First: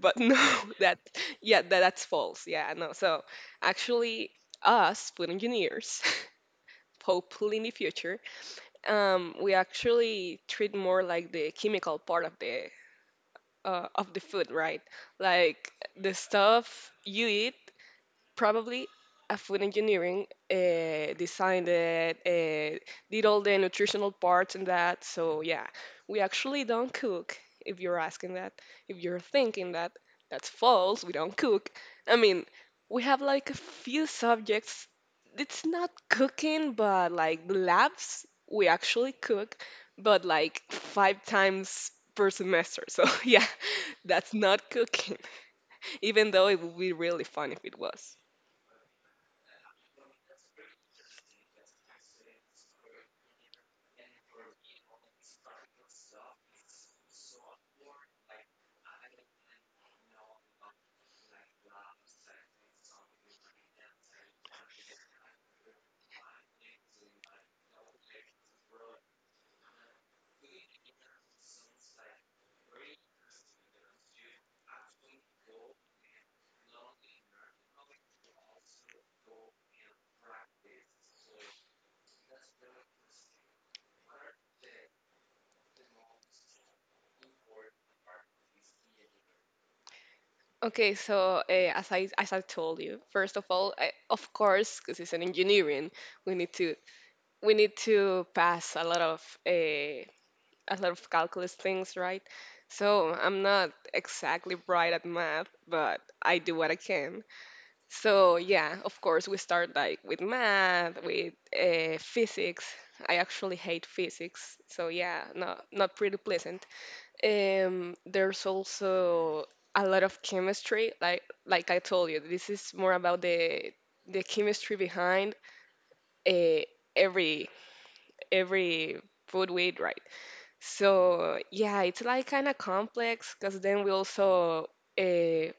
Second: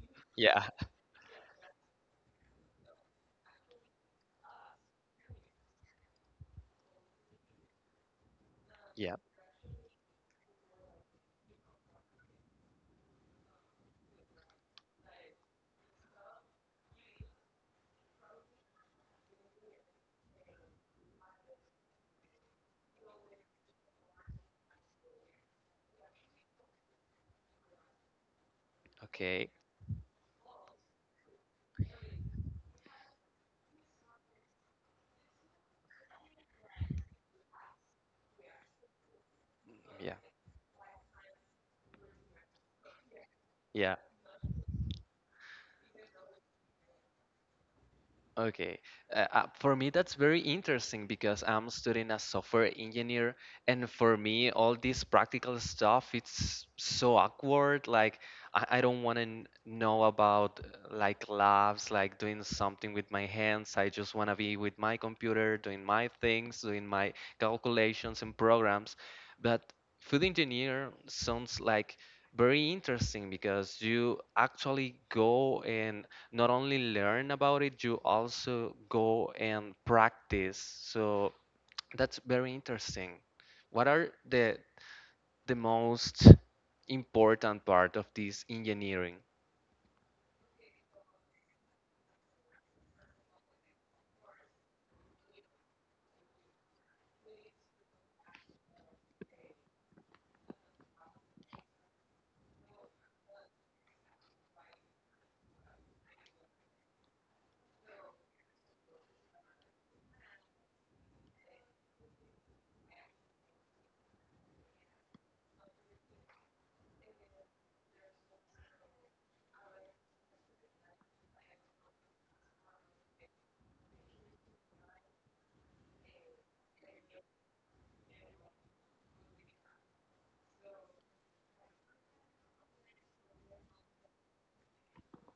But no, Yeah, that that's false. Yeah, no. So actually, us food engineers, hopefully in the future, yeah, we actually treat more like the chemical part of the food, right? Like the stuff you eat probably a food engineering designed it, did all the nutritional parts and that. So yeah, we actually don't cook if you're asking that, if you're thinking okay, that. That's false, we don't cook. I mean, we have like a few subjects. It's not cooking, but like the labs, we actually cook, but yeah, like five times per semester. So yeah, yeah. that's not cooking, even though it would be really fun if it was. Okay. For me, that's very interesting because I'm studying as software engineer, and for me, all this practical stuff, it's so awkward. Like, I don't want to know about like labs, like doing something with my hands. I just want to be with my computer, doing my things, doing my calculations and programs. But food engineer sounds like very interesting because you actually go and not only learn about it, you also go and practice. So that's very interesting. What are the most important part of this engineering? Okay, so as I told you, first of all, I, of course, because it's an engineering, we need to we need to pass uh, a lot of calculus things, right? So I'm not exactly bright at math, but I do what I can. So yeah, of course, we start like with math, with physics. I actually hate physics, so yeah, not pretty pleasant. There's also a lot of chemistry. Like I told you, this is more about the chemistry behind, uh, every every food we eat, right? So yeah, it's like kind of complex because then we also, uh,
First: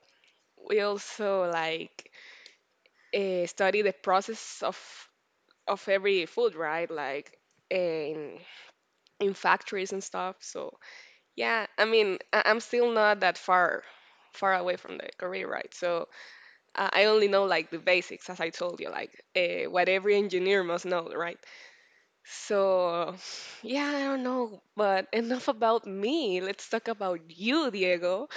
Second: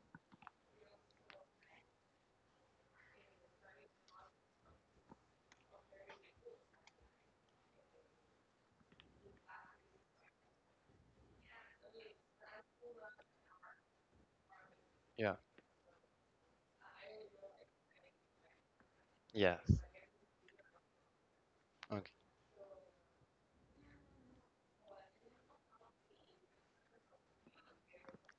we also like study the process of every food, right? Like eh, in in factories and stuff. So yeah, I mean, I'm still not that far away from the Yeah. career, right? So I only know like the basics, as I told you, like Yes. What every engineer must know, right? Okay. So yeah, I don't know, but enough about me. Let's talk about you, Diego.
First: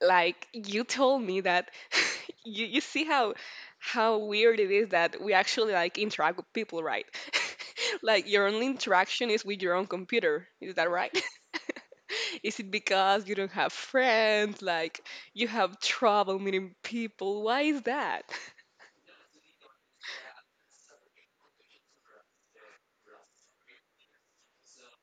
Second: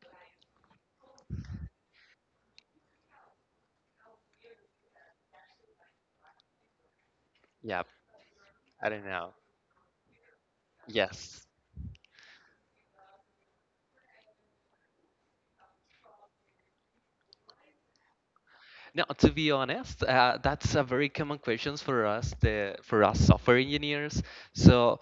Like you told me that you see how weird it is that we actually like interact with people, right? Yeah. Like your only I don't interaction know. is with your own computer. Is that right? Yes. Is it because you don't have friends? Like, you have trouble meeting people? Why is that? Now, to be honest, that's a very common questions for us, the for us software engineers. So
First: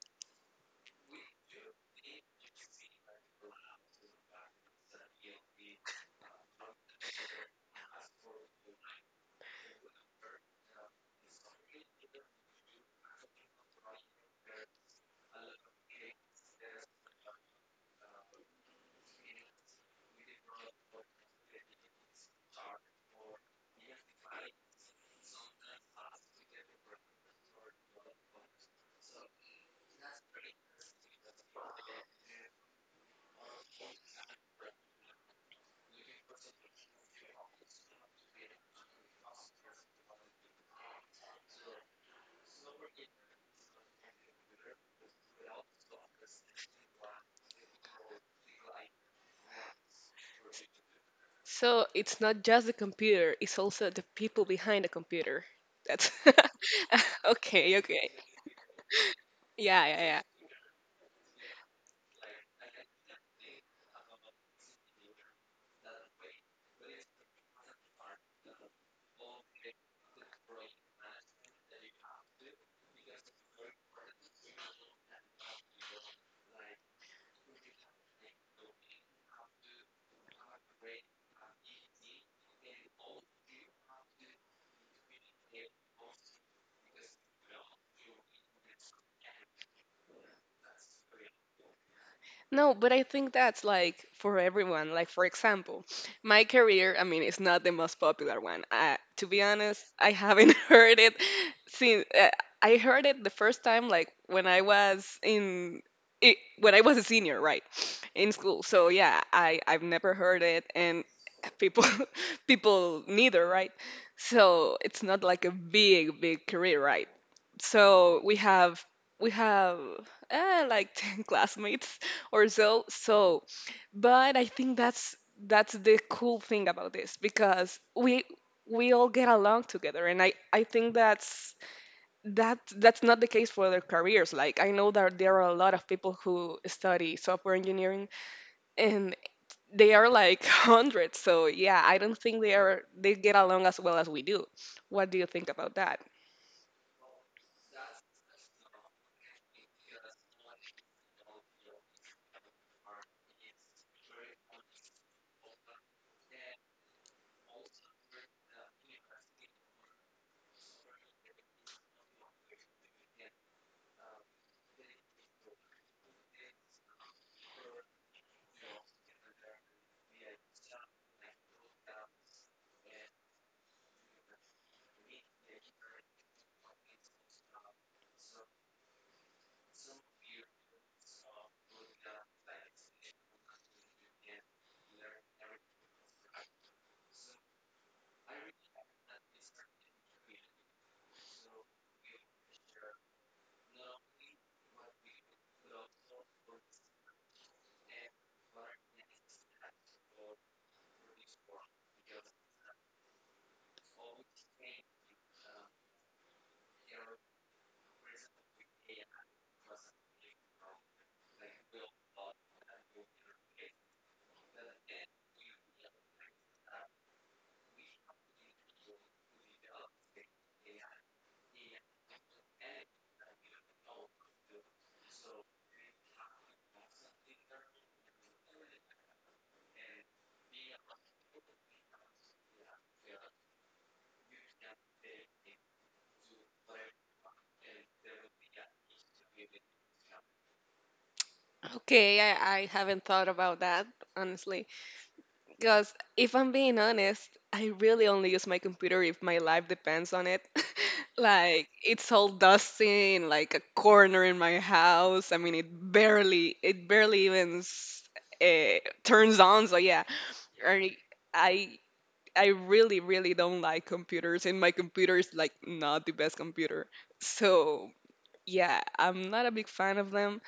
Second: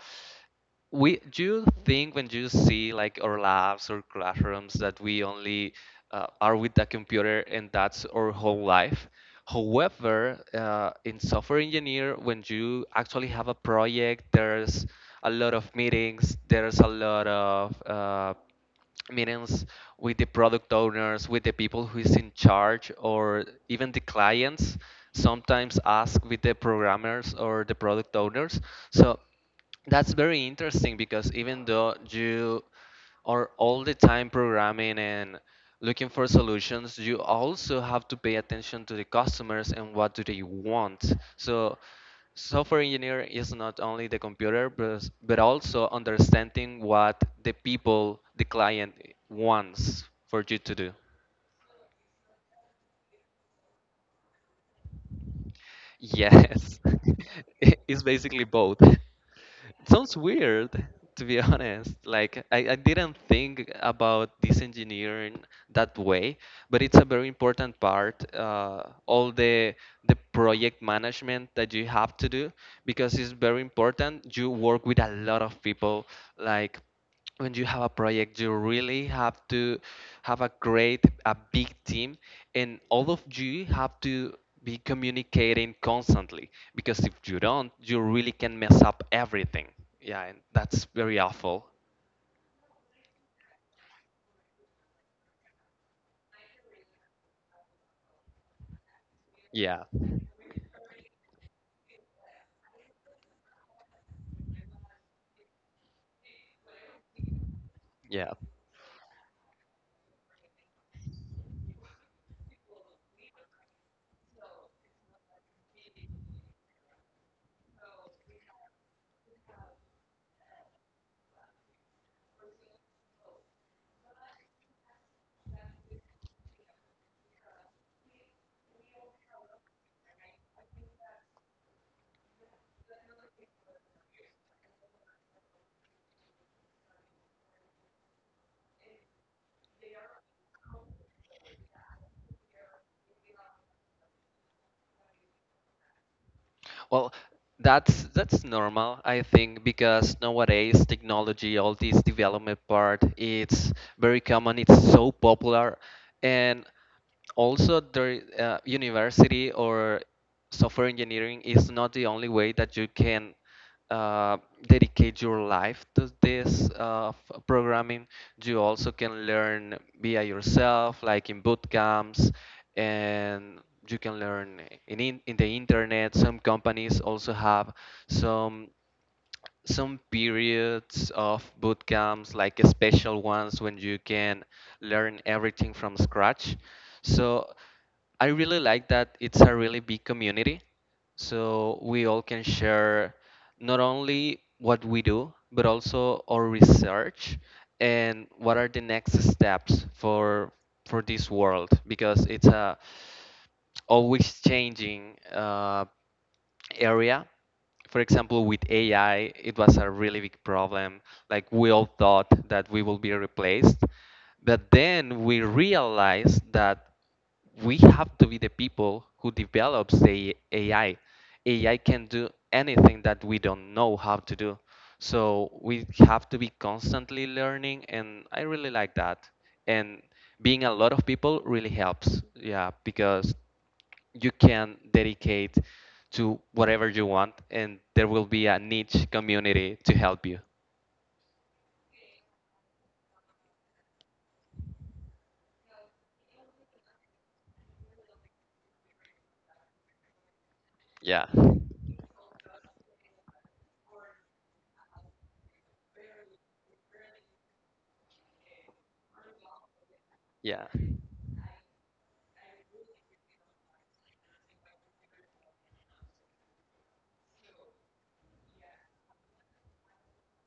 we do you think when you see like our labs or classrooms that we only are with the computer and that's our whole life. However, in software engineer, when you actually have a project, there's a lot of meetings, there's a lot of meetings with the product owners, with the people who is in charge, or even the clients sometimes ask with the programmers or the product owners. So that's very interesting because even though you are all the time programming and looking for solutions, you also have to pay attention to the customers and what do they want. So software engineer is not only the computer but also understanding what the people, the client wants for you to do. So, it's not just the computer, it's also the people behind the computer. That's Yes. okay, It's okay. basically both. It Yeah, yeah, sounds yeah. weird, to be honest. Like, I didn't think about this engineering that way, but it's a very important part. All the project management that you have to do, because it's very important. You work with a lot of people, like when you have a project, you really have to have a great, a big team, and all of you have to be communicating constantly, because if you don't, you really can mess up everything. Yeah, and that's very awful. No, but I think that's like for everyone. Like, for example, my career, I mean, it's not the most popular one. To be Yeah, honest, I haven't heard it since, I heard it the first time, like when I was in. It, when I was a senior, right, yeah. in school. So yeah, I I've never heard it, and people people neither, right? So it's not like a big career, right? So we have like ten classmates or so. So but I think that's the cool thing about this, because we all get along together. And I think that's that that's not the case for other careers. Like I know that there are a lot of people who study software engineering, and they are like hundreds. So yeah, I don't think they are, they get along as well as we do. What do you think about that? Well, that's normal, I think, because nowadays technology, all this development part, it's very common, it's so popular, and also the university or software engineering is not the only way that you can uh, dedicate your life to this programming. You also can learn via yourself, like in boot camps, and you can learn in, in the internet. Some companies also have some periods of boot camps, like special ones when you can learn everything from scratch. So I really like that it's a really big community. So we all can share not only what we do, but also our research and what are the next steps for this world, because it's a always changing area. For example, with AI, it was a really big problem. Like we all thought that we will be replaced, but then we realized that we have to be the people who develops the AI. AI can do anything that we don't know how to do. So we have to be constantly learning, and I really like that. And being a lot of people really helps. Yeah, because you can dedicate to whatever you want, and there will be a niche community to help you. Okay, I haven't thought about that, honestly. Because if I'm being honest, I really only use my computer if my life depends on it. Yeah, Like it's all dusty in like a corner in my house. I mean, it barely even turns on. So yeah, yeah, I, I, I really, really don't like computers, and my computer is like not the best computer. So yeah, I'm not a big fan of them.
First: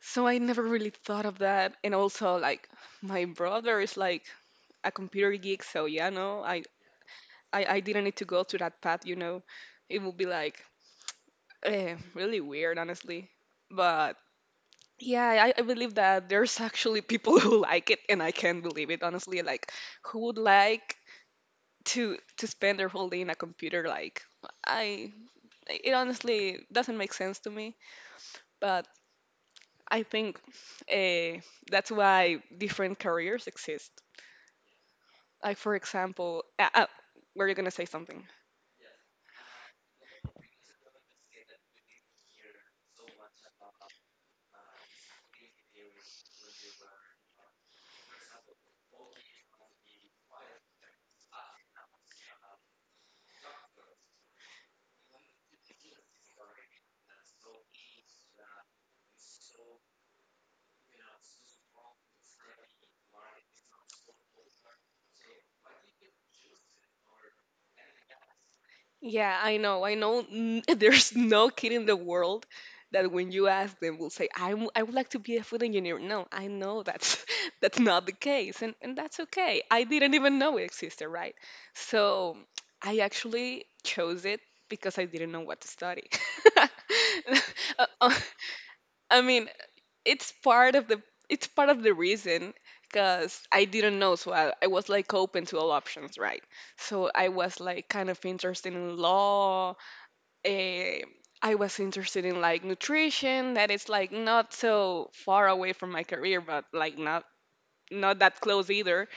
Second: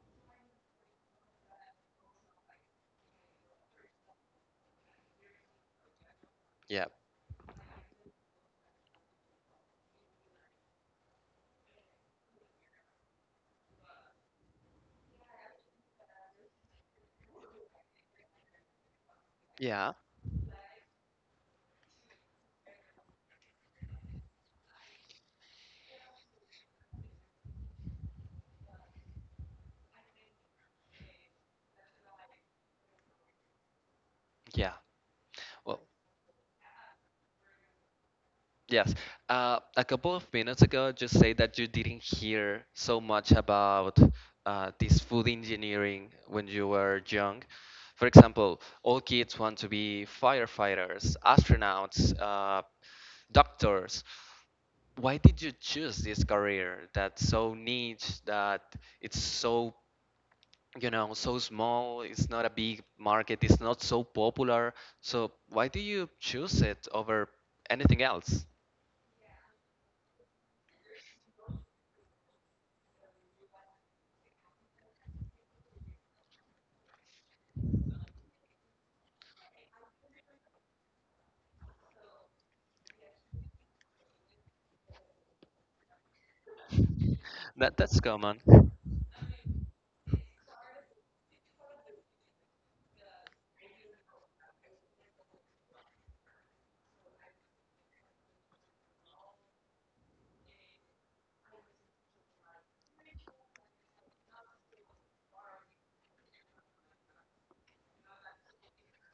So I never really thought of that. And also, like, my brother is like a computer geek, so yeah, no, yeah, I didn't need to go to that path, you know. It would be like really weird, honestly. But yeah, I believe that there's actually people who like it, and I can't believe it, honestly. Like, yeah, who would like to spend their whole day in a computer? Like, I, it honestly doesn't make sense to me. But I think uh, that's why different careers exist. yeah. Like, for Well, example, were you gonna say something? yes. A couple of minutes ago, just say that you didn't hear so much about this food engineering when you were young. For example, all kids want to be firefighters, astronauts, doctors. Why did you choose this career that's so niche, that it's so, you know, so small, it's not a big market, it's not so popular. So why do you choose it over anything else? Yeah, I know. I know there's no kid in the world that when you ask them will say, I, I would like to be a food engineer. No, I know that's that's not the case. And that's okay. I didn't even know it existed, right? So I actually chose it because I didn't know what to study. That Uh, that's uh, common. I mean, it's part of the it's part of the reason, because I didn't know, so I was like open to all options, right? So I was like kind of interested in law. eh, I was interested in like nutrition, that is like not so far away from my career, but like not not that close either.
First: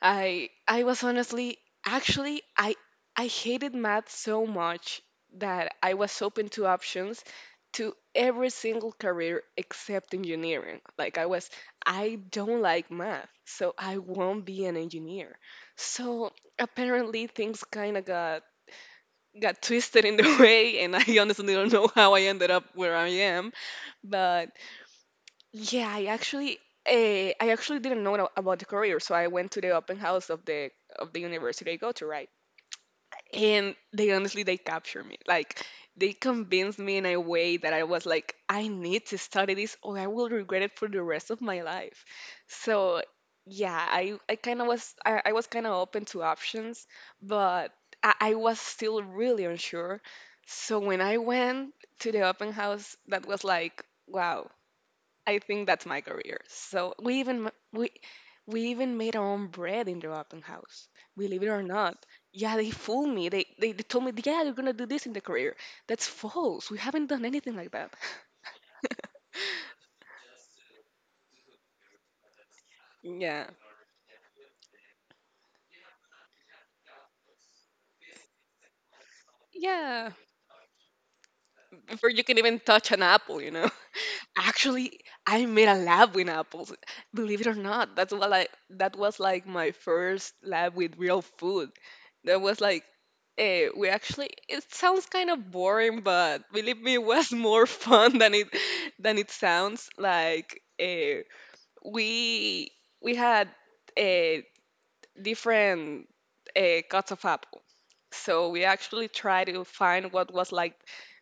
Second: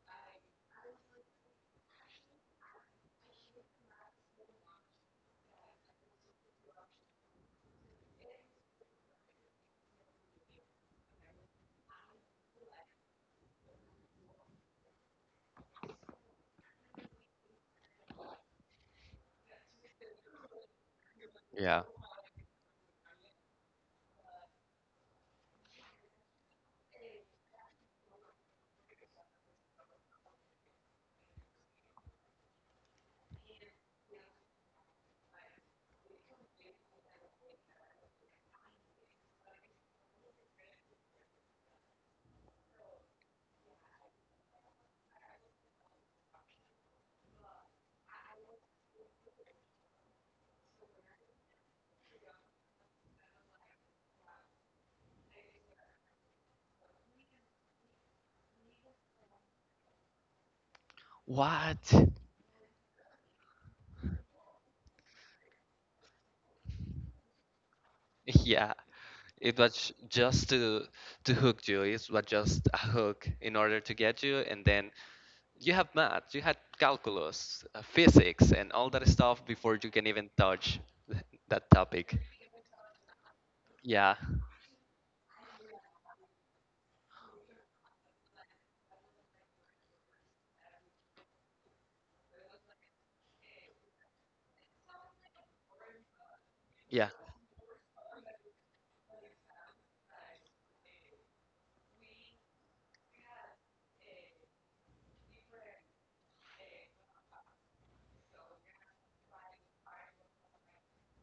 I was honestly, actually I hated math so much that I was open to options, to every single career except engineering. Like I was, I don't like math, so I won't be an engineer. So apparently things kind of got twisted in the way, and I honestly don't Yeah. know how I ended up where I am, but yeah, I actually didn't know about the career, so I went to the open house of the university I go to, right? And they honestly, they captured me. Like they convinced me in a way that I was like, I need to study this, or I will regret it for the rest of my life. So yeah, I kind of was, I was kind of open to options, but I was still really unsure. So when I went to the open house, that was like, wow, I think that's my career. So we even we even made our own bread in the open house. Believe it or What? not. Yeah, they fooled me. They told me, yeah, you're gonna do this in the career. That's false. We haven't done anything like that. Yeah. It was just to hook you. It was just a hook Yeah. in order to get you, and then you have math, you had calculus, physics, and all that stuff before you can Yeah. even touch that Before topic. you can even touch an apple, you know. Yeah. Actually, I made a lab with apples. Believe it or not, that's what I, that was like my first lab with real food. That was like we actually, it sounds kind of boring, but believe me, it Yeah. was more fun than it sounds. Like we we had Uh, different cuts of apple. So we actually try to find what was like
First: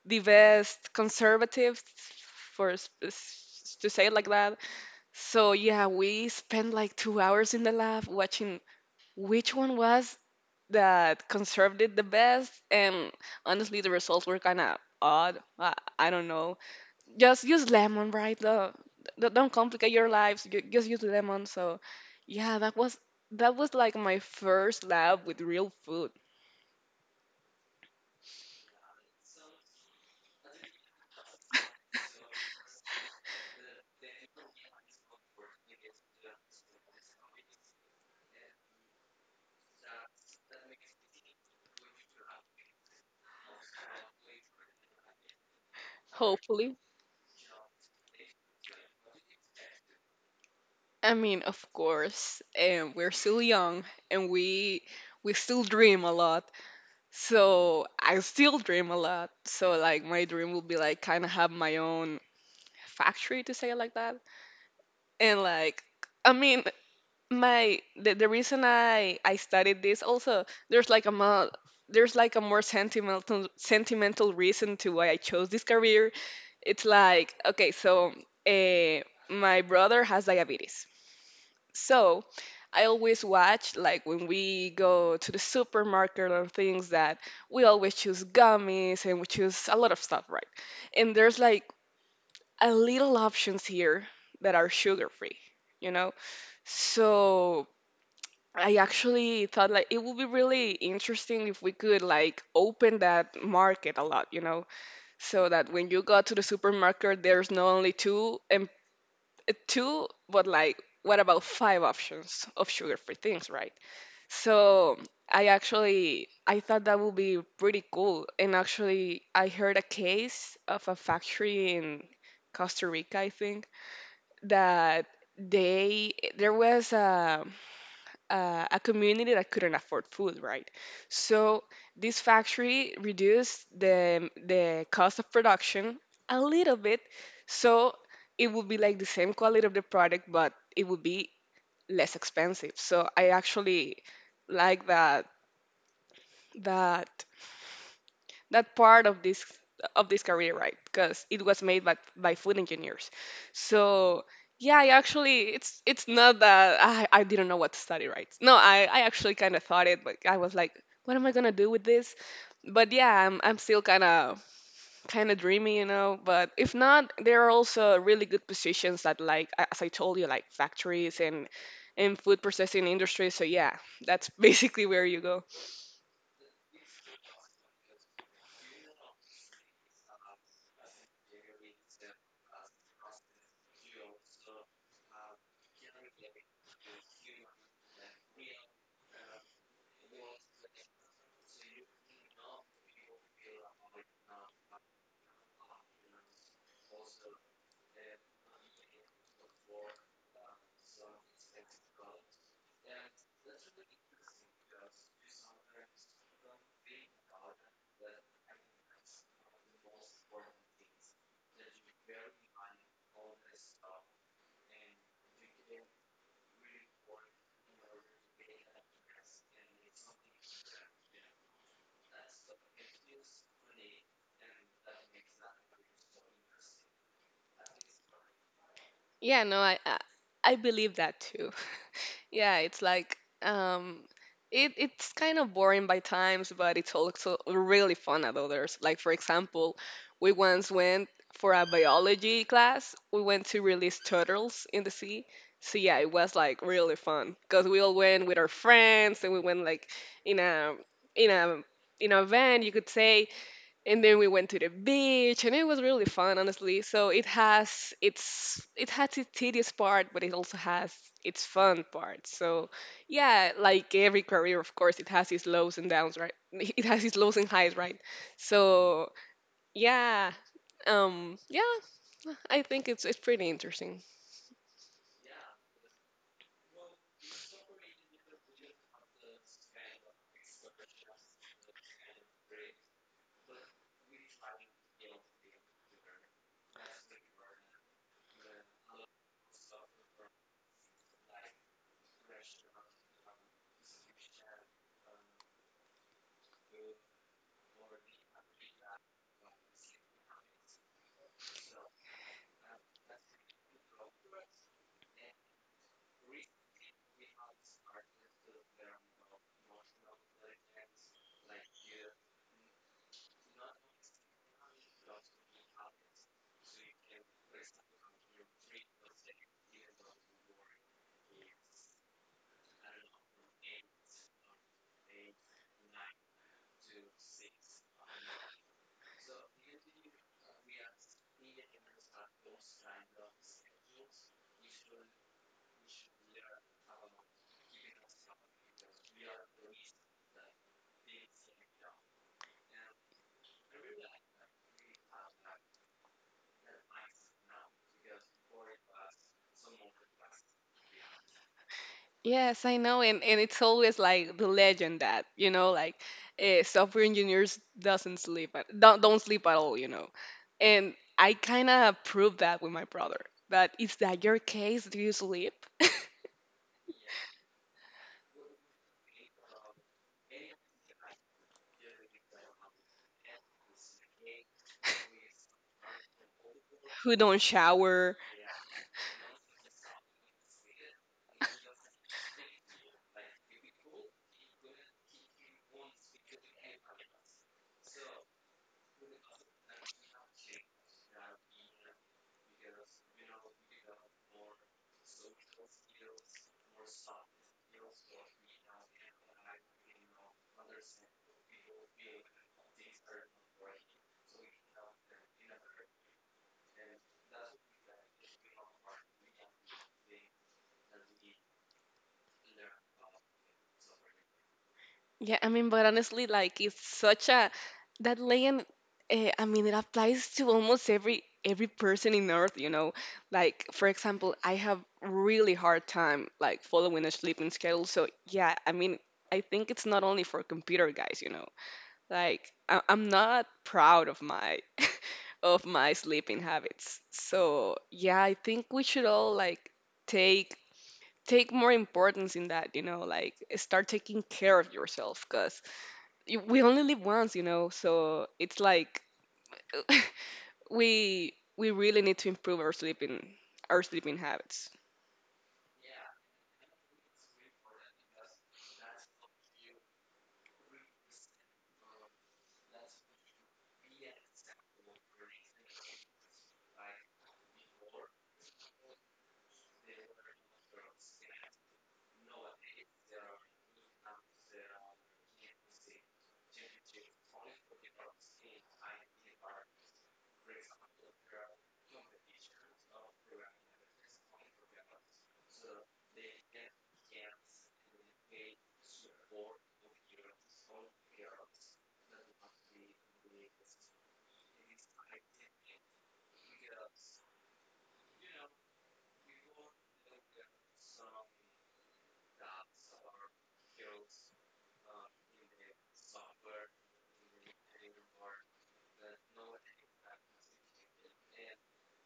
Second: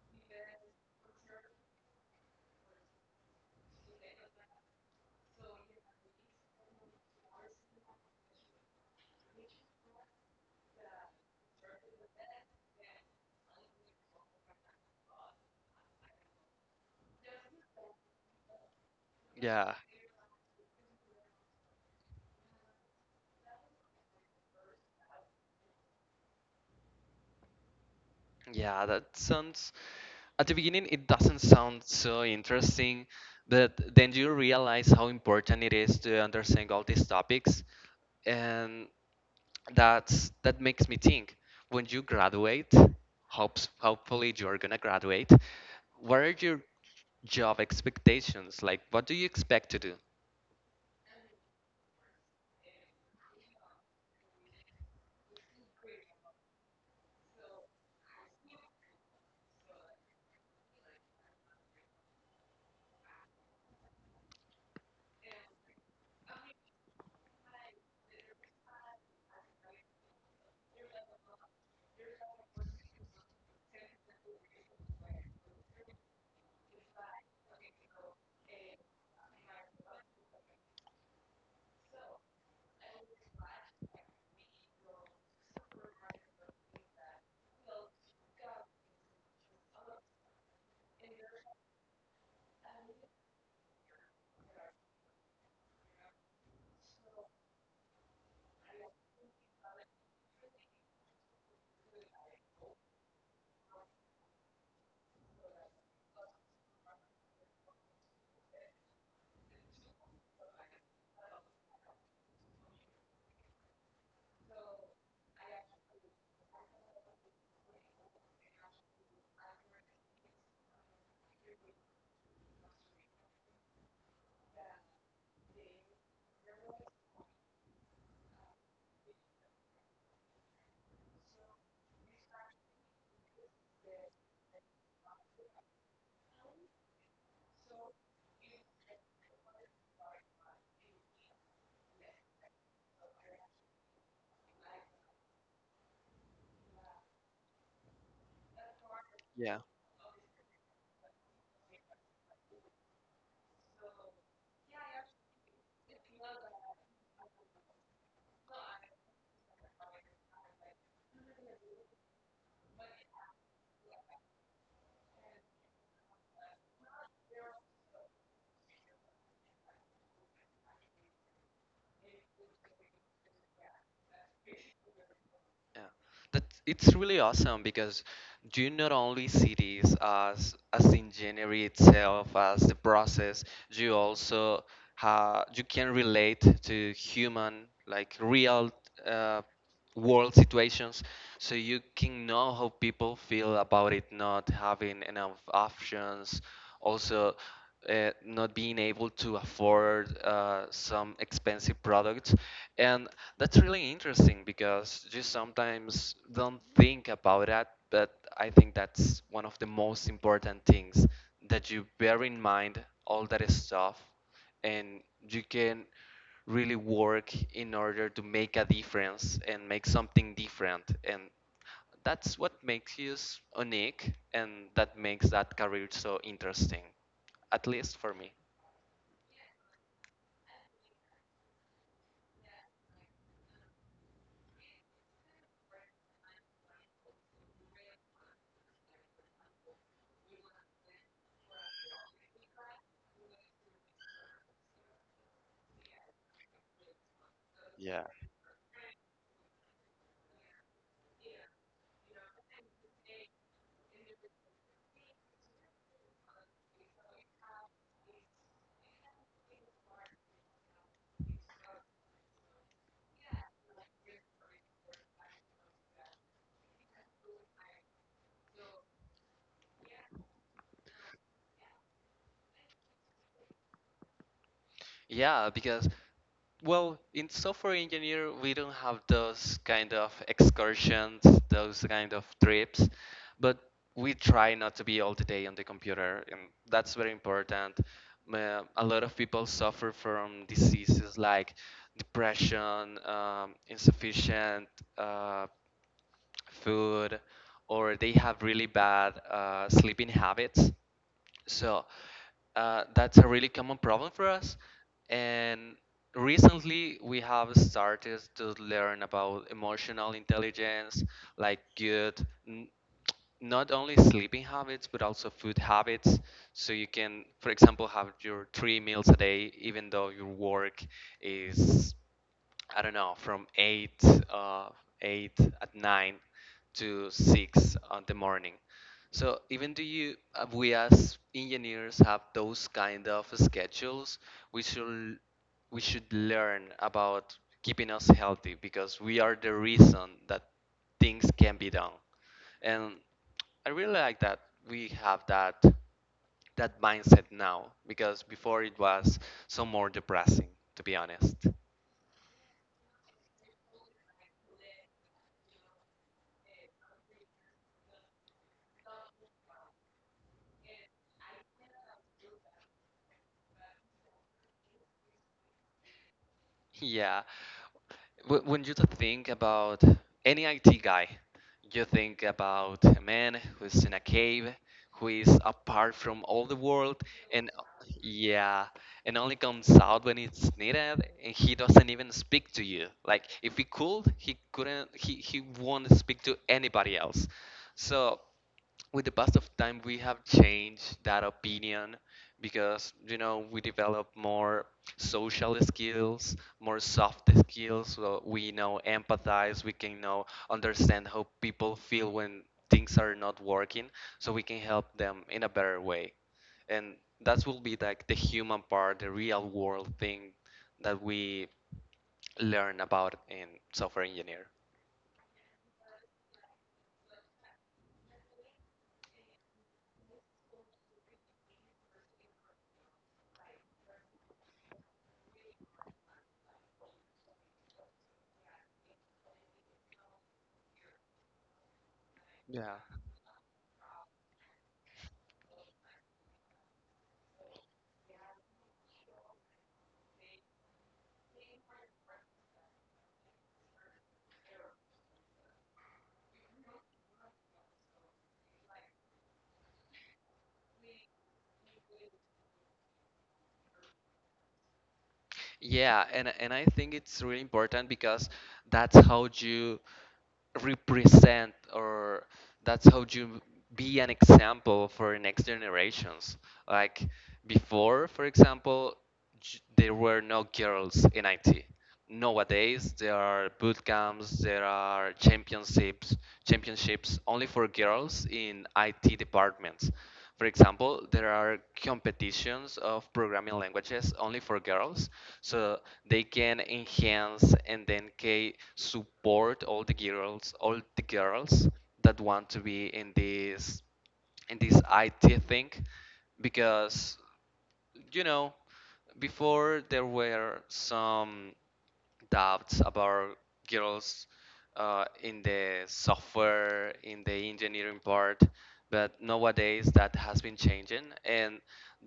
the best conservative, for to say it like that. So yeah, we spent like 2 hours in the lab watching which one was that conserved it the best, and honestly, the results were kind of odd. I don't know, just use lemon, right? Don't, don't Yeah. complicate your lives. Just use lemon. So, yeah, that was like my first lab with real food. Yeah, that sounds. At the beginning, it doesn't sound so interesting, but then you realize how important it is to understand all these topics, and that's that makes me think. When you graduate, hopes hopefully you're gonna graduate. What are your Hopefully, job expectations? Like, what do you expect to do? I mean, of course, and we're still young, and we still dream a lot. So I still dream a lot. So like my dream will be like kind of have my own factory, to say it like that, and like I mean, my the reason I studied this, also there's like a there's like a more sentimental reason to why I chose this career. It's like okay, so uh, my brother has diabetes, so I always watch like when we go to the supermarket and things, that we always choose gummies and we choose a lot of stuff, right? And there's like a little options here that are sugar free, you know. So I actually thought like it would be really interesting if we could like open that market a lot, you know, so that when you go to the supermarket, there's not only two, and two, but like what about five options of sugar-free things, right? So I actually I thought that would be pretty cool, and actually I heard a case of a factory in Costa Rica, I think, that they there was a, a community that couldn't afford food, right? So this factory reduced the cost of production a little bit, so it would be like the same quality of the product, but it would be less expensive. So I actually like that that part Yeah. of this career, right? Because it was made by food engineers. So yeah, I actually, it's not that I didn't know what to study, right? No, I actually kind of thought it. Like I was like, what am I going to do with this? But yeah, I'm still kind of dreamy, you know. But if not, there are also really good positions that, like as I told you, like factories and food processing industry. So yeah, that's basically where you go. Yeah, that it's really awesome because you not only see this as engineering itself, as the process, you also ha you can relate to human like real uh, world situations, so you can know how people feel about it not having enough options. Also, not being able to afford some expensive products. And that's really interesting because you sometimes don't think about that, but I think that's one of the most important things that you bear in mind all that stuff, and you can really work in order to make a difference and make something different. And that's what makes us unique and that makes that career so interesting, at least for me. Yeah, no I believe that too. Yeah, it's like it's kind of boring by times, but it's also really fun at others. Like for example, we once went for a biology class. We went to release turtles in the sea. So yeah, it was like really fun because we all Yeah. went with our friends and we went like in a in a in a van, you could say. And then we went to the beach and it was really fun, honestly. So it has its tedious part, but it also has its fun part. So yeah, like every career, of course, it has its lows and downs, right? It has its lows and highs, right? So yeah. Yeah, I think it's pretty interesting. Yeah, because well, in software engineer, we don't have those kind of excursions, those kind of trips, but we try not to be all the day on the computer, and that's very important. A lot of people suffer from diseases like depression, insufficient uh, food, or they have really bad sleeping habits. So that's a really common problem for us. And recently, we have started to learn about emotional intelligence, like good, n- not only sleeping habits, but also food habits. So you can, for example, have your three meals a day, even though your work is, I don't know, from 8, uh, 8 at 9 to 6 on the morning. So even do you, we as engineers have those kind of schedules, we should, we should learn about keeping us healthy, because we are the reason that things can be done. And I really like that we have that mindset now, because before it was so more depressing, to be honest. Yes, I know, and and it's always like the legend that, you know, like software engineers doesn't sleep, don't sleep at all, you know. And I kind of proved that with my brother. That is that your case? Do you sleep? Yeah. When you think about any IT guy, you think about a man who's in a cave, who is apart from all the world, Who don't and shower? yeah, and only comes out when it's needed, and he doesn't even speak to you. Like if he could, he couldn't. He won't speak to anybody else. So with the past of time, we have changed that opinion, because you know, we develop more social skills, more soft skills, so we know empathize, we can know understand how people feel when things are not working, so we can help them in a better way, and that will be like the human part, the real world thing that we learn about in software engineer. Yeah, I mean, but honestly, like it's such a, that legend. I mean, it applies to almost every person in Earth. You know, like for example, I have really hard time like following a sleeping schedule. So yeah, I mean, I think it's not only for computer guys. You know, like Yeah. I'm not proud of my of my sleeping habits. So yeah, I think we should all like take take more importance in that. You know, like start taking care of yourself, cause we only live once, you know, so it's like we really need to improve our sleeping, our sleeping habits. Yeah, and I think it's really important, because that's how you represent, or that's how you be an example for next generations. Like before, for example, there were no girls in IT. Nowadays, there are boot camps, there are championships, championships only for girls in IT departments. For example, there are competitions of programming languages only for girls, so they can enhance and then can support all the girls that want to be in this IT thing, because you know, before there were some doubts about girls in the software, in the engineering part, but nowadays that has been changing, and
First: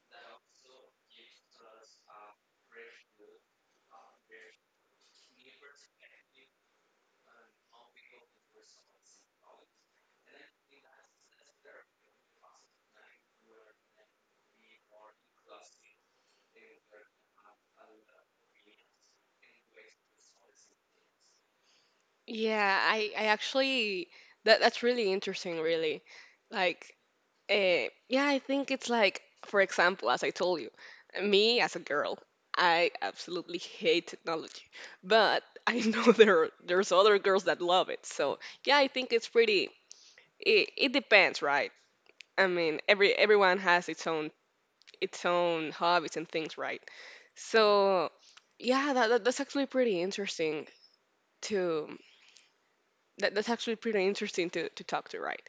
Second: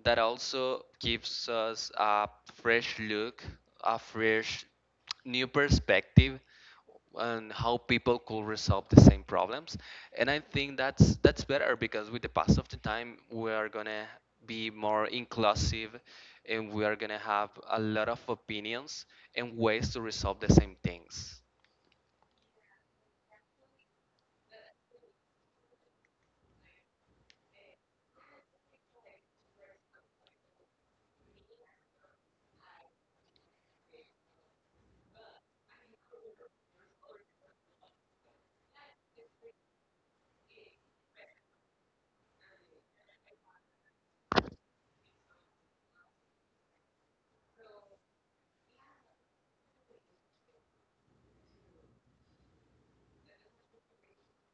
that also gives us a fresh look, a fresh new perspective and how people could resolve the same problems, and I think that's better, because with the pass of the time we are gonna be more inclusive, and we are gonna have a lot of opinions and ways to resolve the same things. Yeah, I actually, that's really interesting, really. Like, yeah, I think it's like, for example, as I told you, me as a girl, I absolutely hate technology, but I know there are, there's other girls that love it. So yeah, I think it's pretty. It depends, right? I mean, everyone has its own, its own hobbies and things, right. So yeah, that's actually pretty interesting to that's actually pretty interesting to talk to, right?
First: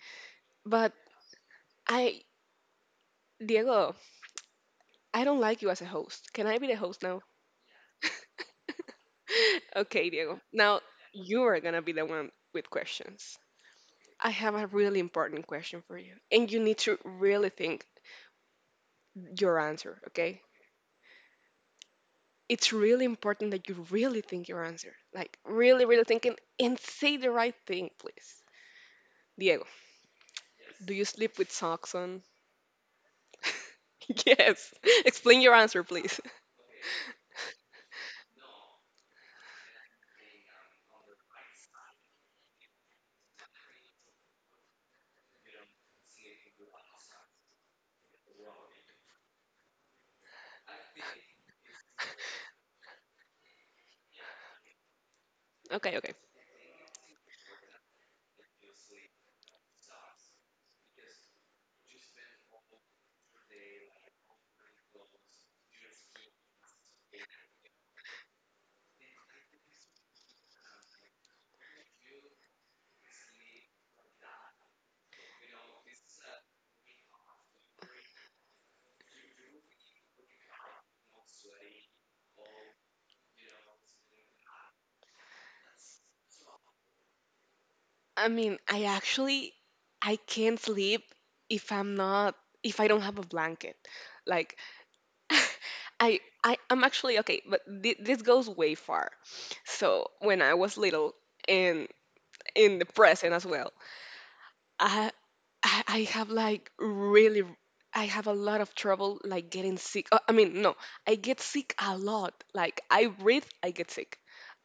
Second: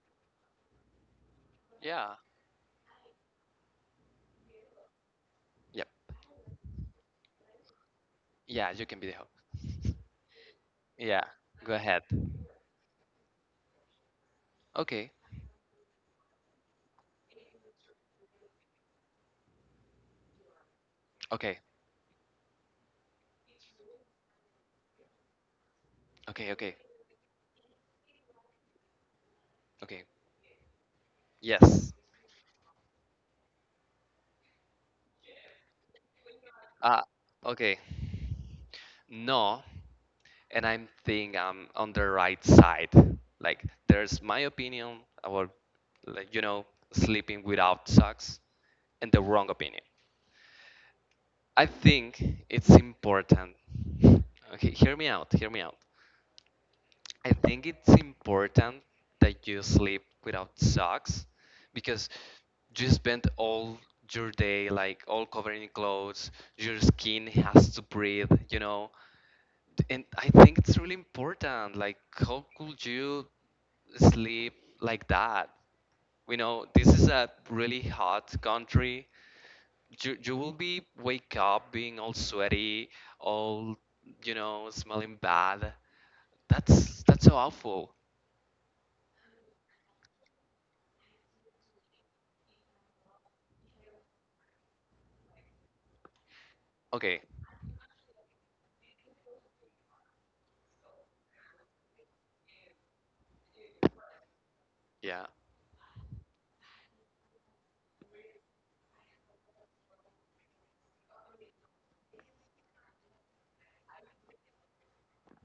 But Yeah. I, Diego, I don't like you as a Yep. host. Can I be the host now? Yeah, you can be the host. Okay, Diego. Now you Yeah, are gonna be the go one ahead. with questions. I have a really important Okay, question for you, and you need to really think your answer, okay? okay, It's really important that you really think your answer. Like, really, really thinking and say okay, the okay, right thing, please. Diego, okay, do you sleep with socks on? yes. Yes. Explain your answer, please. Uh, okay. No, and I'm on the right side. Like there's my opinion about, like you know, sleeping without socks, and the wrong opinion. I think it's important. Okay, hear me out. Hear me out. Okay, okay. I think it's important that you sleep without socks, because you spend all your day like all covered in clothes. Your skin has to breathe, you know. And I think it's really important. Like, how could you sleep like that? You know, this is a really hot country. You will be wake up being all sweaty, all you know, smelling bad. That's so awful. I mean, I actually, I can't sleep if I'm not, if I don't have a blanket. Like Okay, I'm actually okay, but this goes way far. So, when I was little and in the present as well, yeah. I I have like really, I have a lot of trouble like getting sick. I mean, no, I get sick a lot. Like I breathe, I get sick.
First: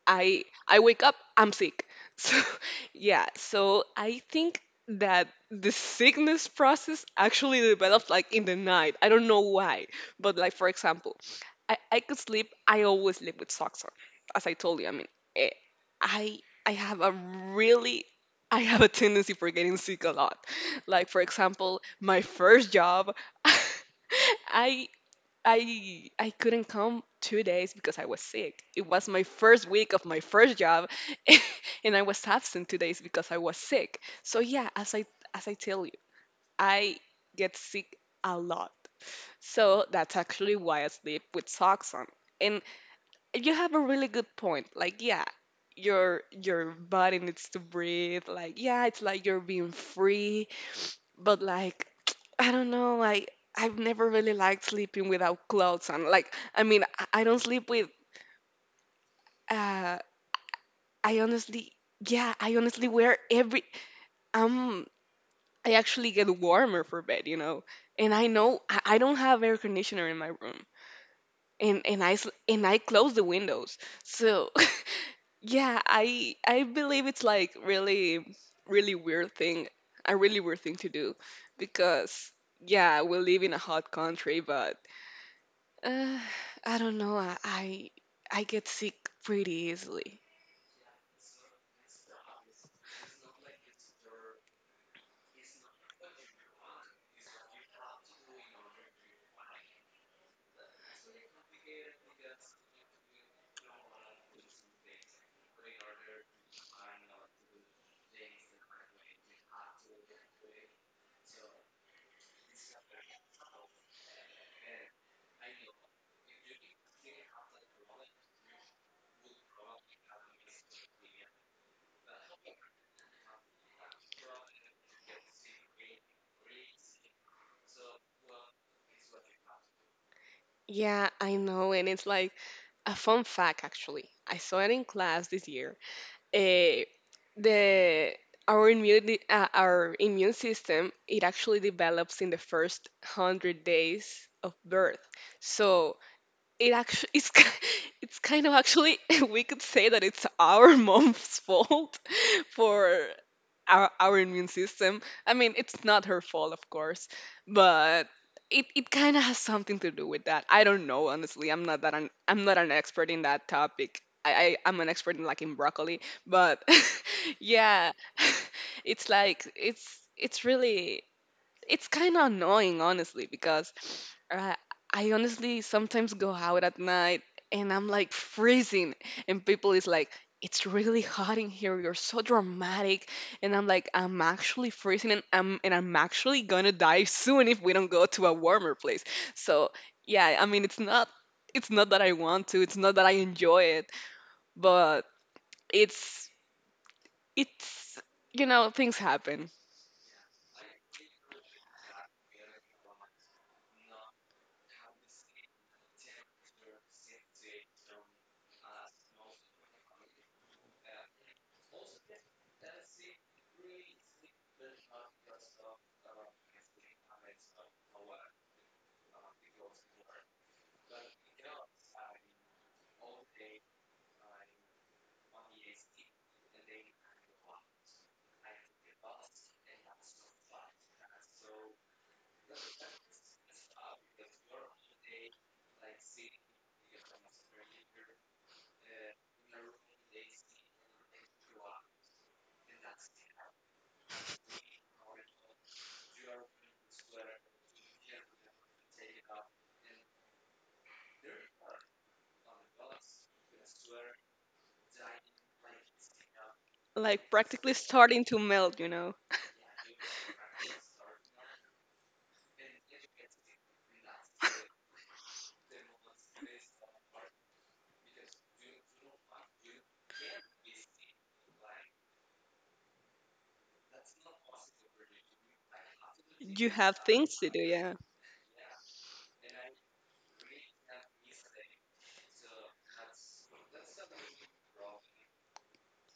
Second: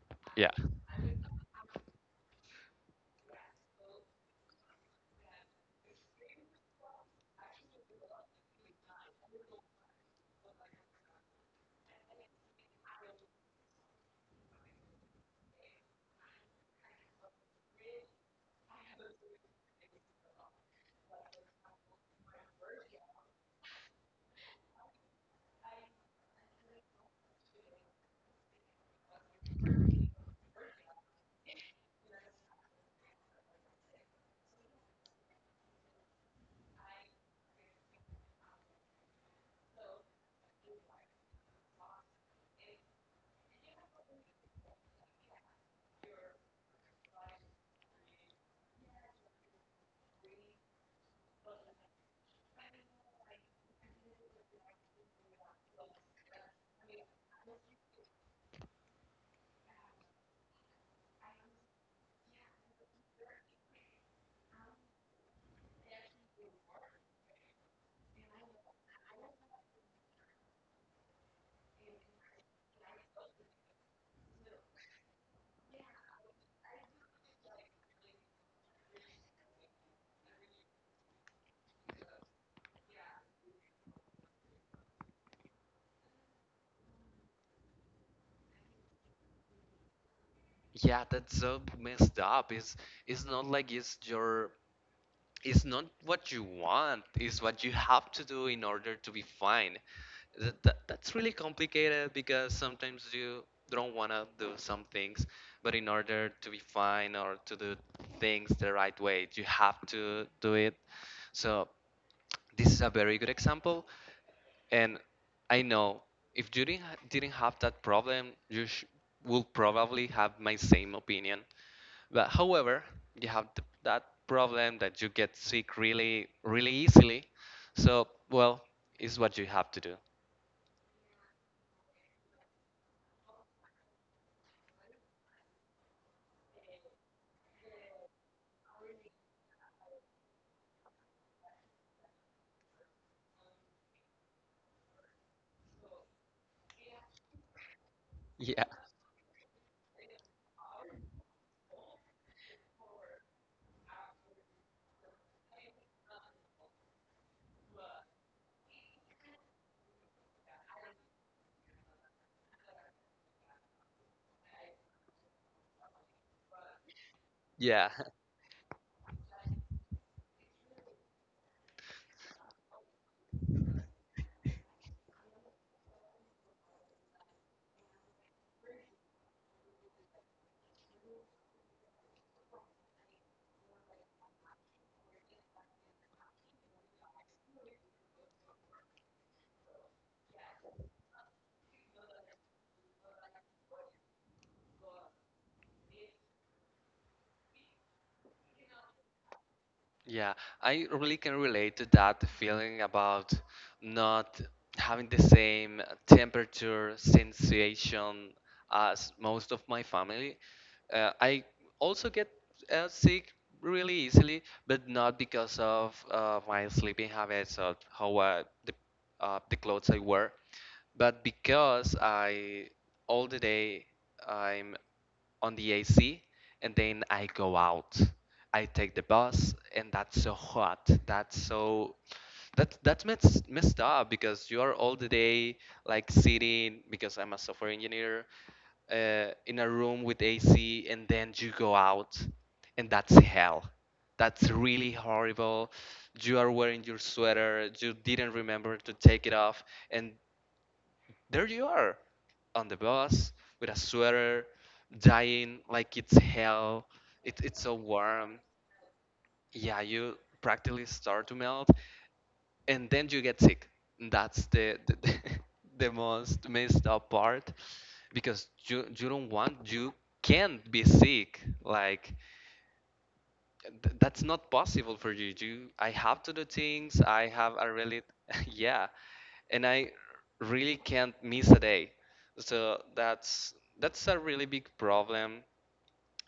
Yeah. I wake up, I'm sick. So yeah, so I think that the sickness process actually develops like in the night. I don't know why, but like for example, I could sleep. I always sleep with socks on. As I told you, I mean, eh, I I have a really, I have a tendency for getting sick a lot. Like for example, my first job, I I couldn't come 2 days because I was sick. It was my first week of my first job, and I was absent 2 days because I was sick. So yeah, as I, as I tell you, I get sick a lot. So that's actually why I sleep with socks on. And you have a really good point. Like yeah, your body needs to breathe. Like yeah, it's like you're being free, but like I don't know, like I've never really liked sleeping without clothes on. Like I mean, I don't sleep with uh I honestly, yeah, I honestly wear every um I actually get warmer for bed, you know. And I know I don't have air conditioner in my room, and and I close the windows. So yeah, I believe it's like really, really weird thing, a really weird thing to do, because yeah, we live in a hot country, but uh, I don't know, I get sick pretty easily. Yeah, that's so messed up. It's not like it's your it's not what you want, it's what you have to do in order to be fine. That's really complicated because sometimes you don't want to do some things, but in order to be fine or to do things the right way you have to do it. So this is a very good example. And I know if you didn't have that problem you will probably have my same opinion. But however, you have that problem that you get sick really, really easily. So, well, it's what you have to do. Yeah, I know, and it's like a fun fact actually. I saw it in class this year, eh, the our immune system, it actually develops in the first 100 days of birth. So it actually, it's kind of Yeah, actually we could say that it's our mom's fault for our immune system. I mean, it's not her fault, of course, but it kind of has something to do with that. I don't know, honestly. I'm not I'm not an expert in that topic. I'm an expert in like in broccoli, but yeah. yeah, it's like it's really, it's kind of annoying honestly, because uh, I honestly sometimes go out at night and I'm like freezing, and people is like, it's really hot in here, you're so dramatic. And I'm like, I'm actually freezing, and I'm actually gonna die soon if we don't go to a warmer place. So yeah, I mean, it's not, it's not that I want to, it's not that I enjoy it, but it's it's you know, things happen. Yeah, I really can relate to that, the feeling about not having the same temperature sensation as most of my family. I also get sick really easily, but not because of my sleeping habits or how the clothes I wear, but because I all the day I'm on the AC and then I go out. I take the bus and that's so hot. That that's messed up because you are all the day like sitting because I'm a software engineer, in a room with AC, and then you go out and that's hell. That's really horrible. You are wearing your sweater, you didn't remember to take it off, and there you are on the bus with a sweater, dying like it's hell. It, Like it's so practically starting warm. to melt, you know. Yeah, you practically start to melt, and then you get sick. That's the most messed up part because you don't want, you can't be sick. Like that's not possible for you. You, I have to do You things. have I things have to do, a really, yeah. yeah, and I really can't miss a day. So that's a really big problem,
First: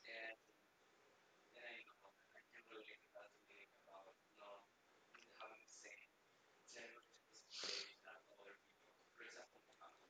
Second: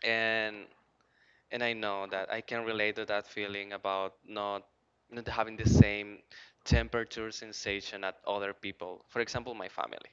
and I know that I can relate to that feeling about not having the same temperature sensation at other people. For example, my family.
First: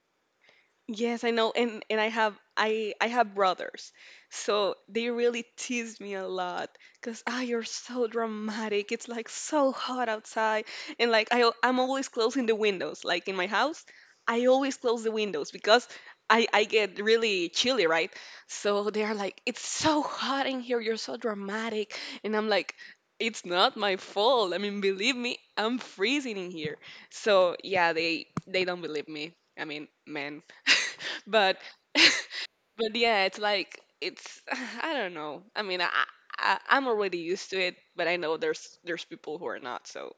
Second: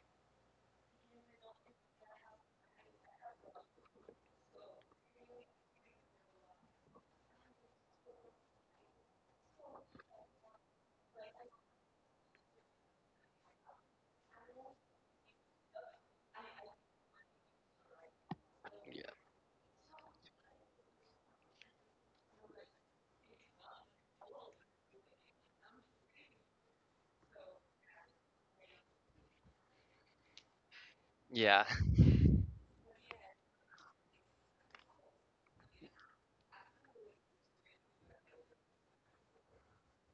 Yes, I know, and I have I have brothers, so they really tease me a lot because ah, you're so dramatic. It's like so hot outside, and like I'm always closing the windows. Like in my house, I always close the windows because I get really chilly, right? So they are Yeah, like, it's so hot in here. You're so dramatic, and I'm like. It's not my fault. I mean, believe me, I'm freezing in here. So yeah, they don't believe me. I mean, man. but yeah, but yeah, it's like it's I don't know. I mean, I, I'm already used to it, but I know there's people who are not. So